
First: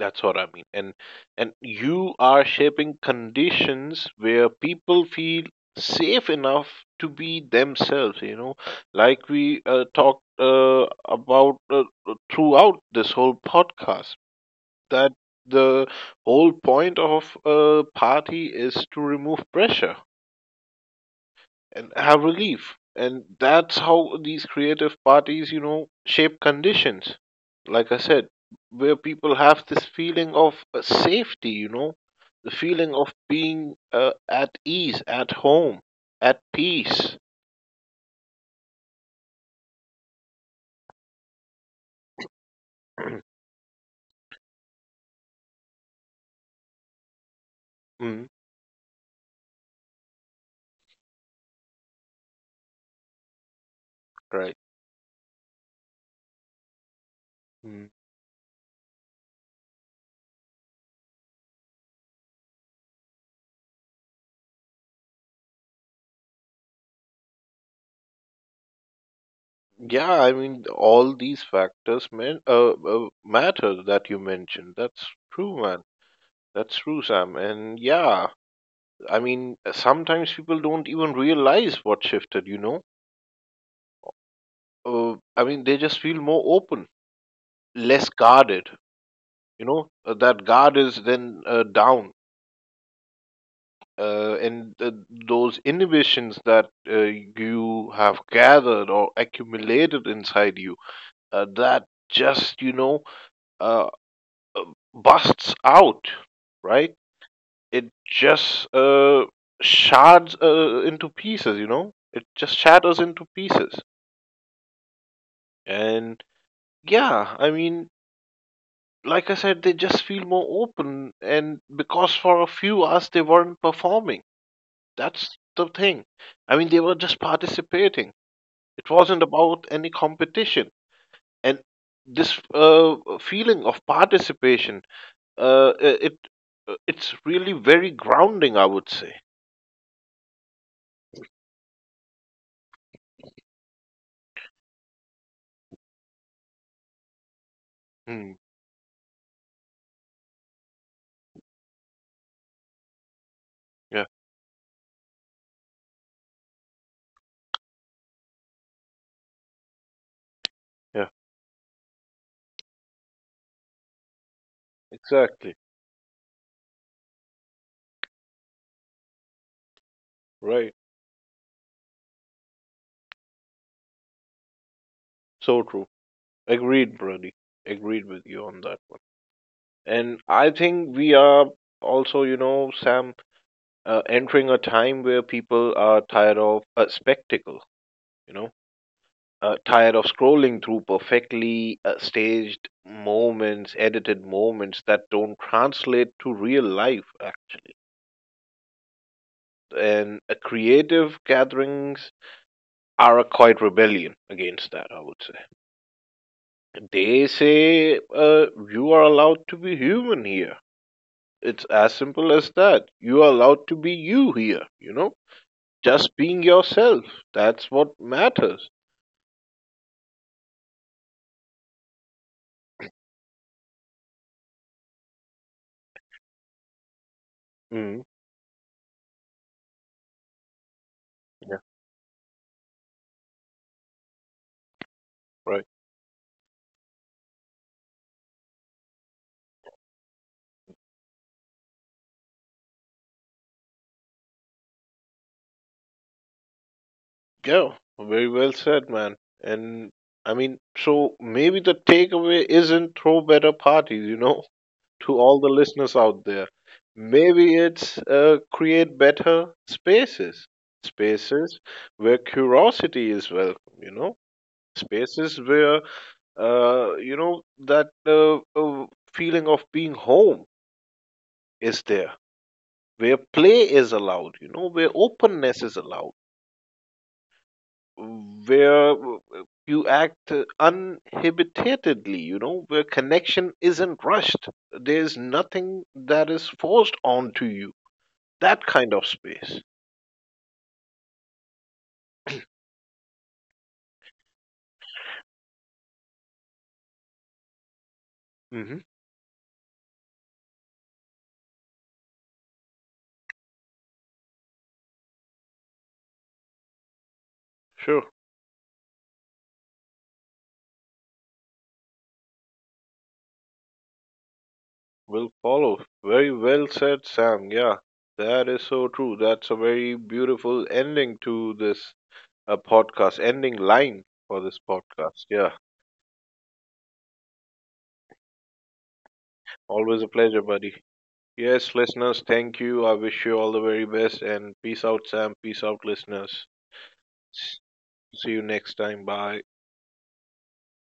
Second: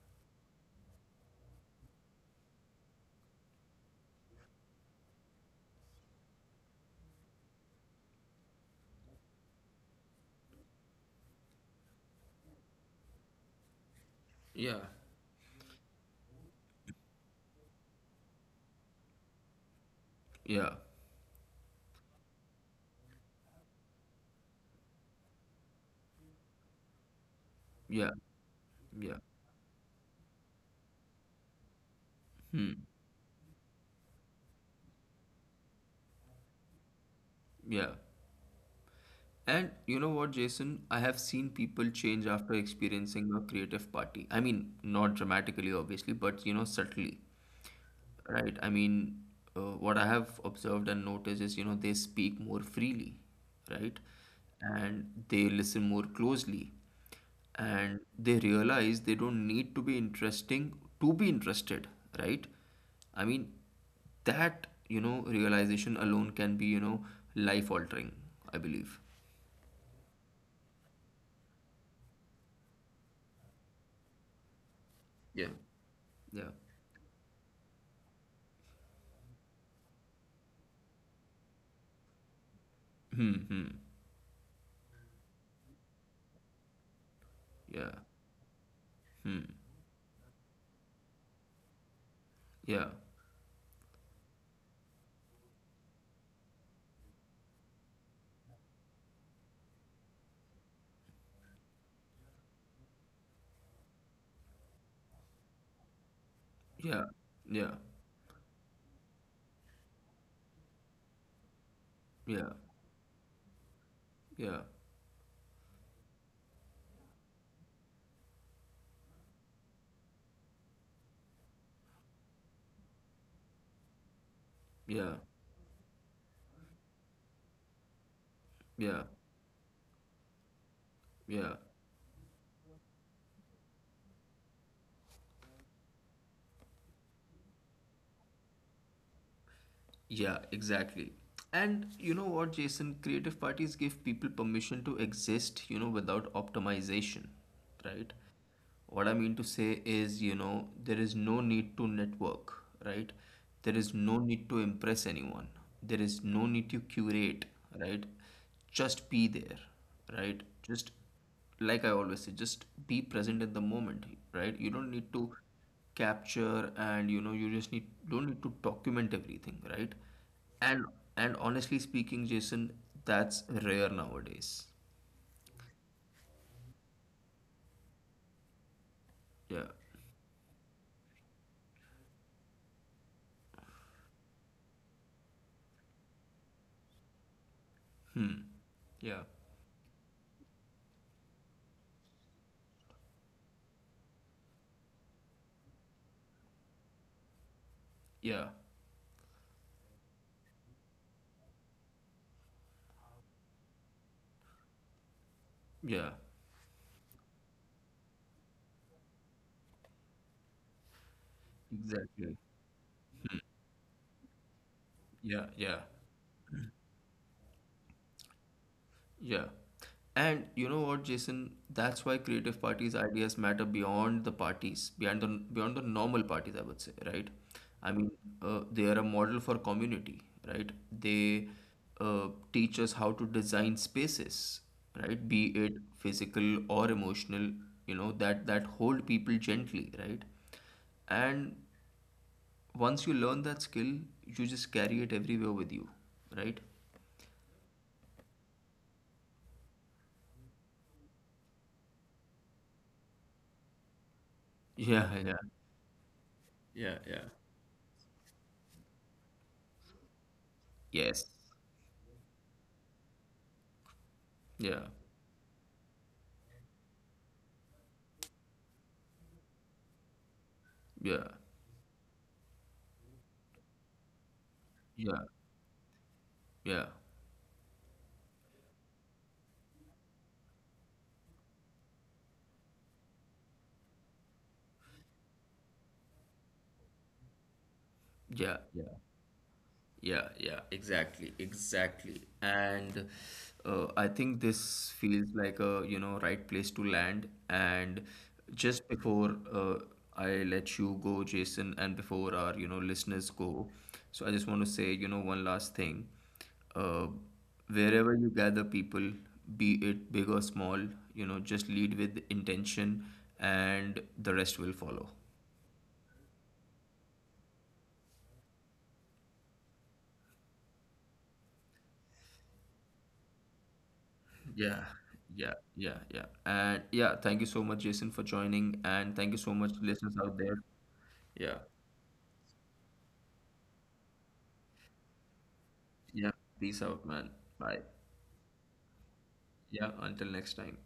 Speaker 2: That's what I mean. And you are shaping conditions where people feel safe enough to be themselves, you know, like we talked about throughout this whole podcast
Speaker 1: Yeah.
Speaker 2: that the whole point of a party is to remove pressure
Speaker 1: Yeah.
Speaker 2: and have relief. And that's how these creative parties, you know, shape conditions. Like I
Speaker 1: Yeah.
Speaker 2: said, where
Speaker 1: Yeah.
Speaker 2: people have this feeling of safety, you know, the
Speaker 1: Hmm.
Speaker 2: feeling of being at ease, at home, at peace.
Speaker 1: Yeah. And you know what, Jason? I have seen people change after experiencing a creative party. I mean, not dramatically, obviously, but you know, subtly,
Speaker 2: Mm,
Speaker 1: right? I mean, what I have observed and noticed is, you know, they speak more freely, right?
Speaker 2: right.
Speaker 1: And they listen more closely.
Speaker 2: Mm.
Speaker 1: And they realize they don't need to be interesting to be interested, right? I mean, that, you know, realization alone can be, you know, life altering, I believe.
Speaker 2: Yeah, I mean, all these factors matter that you mentioned. That's
Speaker 1: Yeah.
Speaker 2: true, man.
Speaker 1: Yeah.
Speaker 2: That's true, Sam. And yeah, I mean, sometimes people don't even realize what shifted, you know?
Speaker 1: Hmm. Hmm.
Speaker 2: I mean, they just feel more open,
Speaker 1: Yeah.
Speaker 2: less guarded.
Speaker 1: Hmm.
Speaker 2: You know, that guard is then down,
Speaker 1: Yeah.
Speaker 2: and those inhibitions that you have gathered or accumulated inside you, that just you know uh, uh, busts out, right?
Speaker 1: Yeah. Yeah.
Speaker 2: It just shards into pieces. You know, it
Speaker 1: Yeah.
Speaker 2: just shatters into pieces,
Speaker 1: Yeah.
Speaker 2: and yeah, I mean, like I said, they just feel more open. And because for a few hours they weren't performing,
Speaker 1: Yeah.
Speaker 2: that's the thing. I mean, they were just participating. It
Speaker 1: Yeah.
Speaker 2: wasn't about any competition.
Speaker 1: Yeah.
Speaker 2: And this feeling of participation, it it's really very grounding, I would say.
Speaker 1: Yeah, exactly. And you know what, Jason? Creative parties give people permission to exist, you know, without optimization, right?
Speaker 2: Hmm.
Speaker 1: What I mean to say is, you know, there is no need to network, right? There is
Speaker 2: Yeah,
Speaker 1: no need to impress anyone. There is no need to curate, right? Just be there, right? Just
Speaker 2: yeah,
Speaker 1: like I always say, just be present in the moment, right? You don't need to
Speaker 2: exactly.
Speaker 1: capture and you know you just need don't need to document everything, right?
Speaker 2: Right.
Speaker 1: And and honestly speaking, Jason, that's rare nowadays.
Speaker 2: So true. Agreed, Brady. Agreed with you on that one.
Speaker 1: Yeah.
Speaker 2: And I think we are also, you know, Sam, entering a time where people are tired of a spectacle, you
Speaker 1: Hmm.
Speaker 2: know,
Speaker 1: Yeah.
Speaker 2: tired of scrolling through perfectly staged moments, edited moments that don't translate to real life. uh,
Speaker 1: Yeah.
Speaker 2: And uh, creative gatherings are a quite rebellion against that, I would say.
Speaker 1: Yeah.
Speaker 2: They say, you are allowed to be human here. It's as simple
Speaker 1: Exactly.
Speaker 2: as that. You are allowed to be you here, you know?
Speaker 1: Yeah. Yeah.
Speaker 2: Just being yourself. That's what matters.
Speaker 1: Yeah. And you know what, Jason? That's why creative parties' ideas matter beyond the parties, beyond the normal parties, I would say, right? I
Speaker 2: Mm.
Speaker 1: mean, they are a model for community, right? They teach us how to design spaces, right? Be
Speaker 2: Right.
Speaker 1: it physical or emotional, you know, that hold people gently, right? And once you learn that skill, you just carry it everywhere with you, right?
Speaker 2: Yeah, very well said, man. And I mean, so maybe the takeaway isn't throw better parties, you know, to
Speaker 1: Yeah, yeah.
Speaker 2: all the listeners out there.
Speaker 1: Yeah, yeah.
Speaker 2: Maybe it's create better spaces,
Speaker 1: Yes.
Speaker 2: spaces where curiosity is welcome, you know,
Speaker 1: Yeah,
Speaker 2: spaces where, you know, that feeling of being home
Speaker 1: yeah,
Speaker 2: is there, where play is allowed, you know, where
Speaker 1: yeah,
Speaker 2: openness is allowed,
Speaker 1: yeah,
Speaker 2: where you act uninhibitedly, you know, where connection isn't rushed. There's nothing that is forced onto you.
Speaker 1: yeah,
Speaker 2: That
Speaker 1: yeah,
Speaker 2: kind of space.
Speaker 1: yeah, yeah, exactly, exactly. And I think this feels like a, you know, right place to land. And
Speaker 2: Hmm.
Speaker 1: just before I let you go, Jason, and before our, you know, listeners go, so I just want to say, you know, one last thing. Uh,
Speaker 2: Sure,
Speaker 1: wherever you gather people, be it big or small, you know, just lead with intention and the rest will follow.
Speaker 2: will follow. Very well said, Sam. Yeah, that is so true. That's a very beautiful ending to this podcast, ending line for this
Speaker 1: Yeah,
Speaker 2: podcast. Yeah,
Speaker 1: yeah, yeah, yeah. And yeah, thank you so much, Jason, for joining. And thank you so much,
Speaker 2: always a
Speaker 1: listeners out
Speaker 2: pleasure,
Speaker 1: there.
Speaker 2: buddy.
Speaker 1: Yeah,
Speaker 2: Yes, listeners, thank you. I wish you all the very best and peace out, Sam. Peace out,
Speaker 1: yeah.
Speaker 2: listeners.
Speaker 1: Peace out, man. Bye.
Speaker 2: See you next time. Bye.
Speaker 1: Yeah, until next time.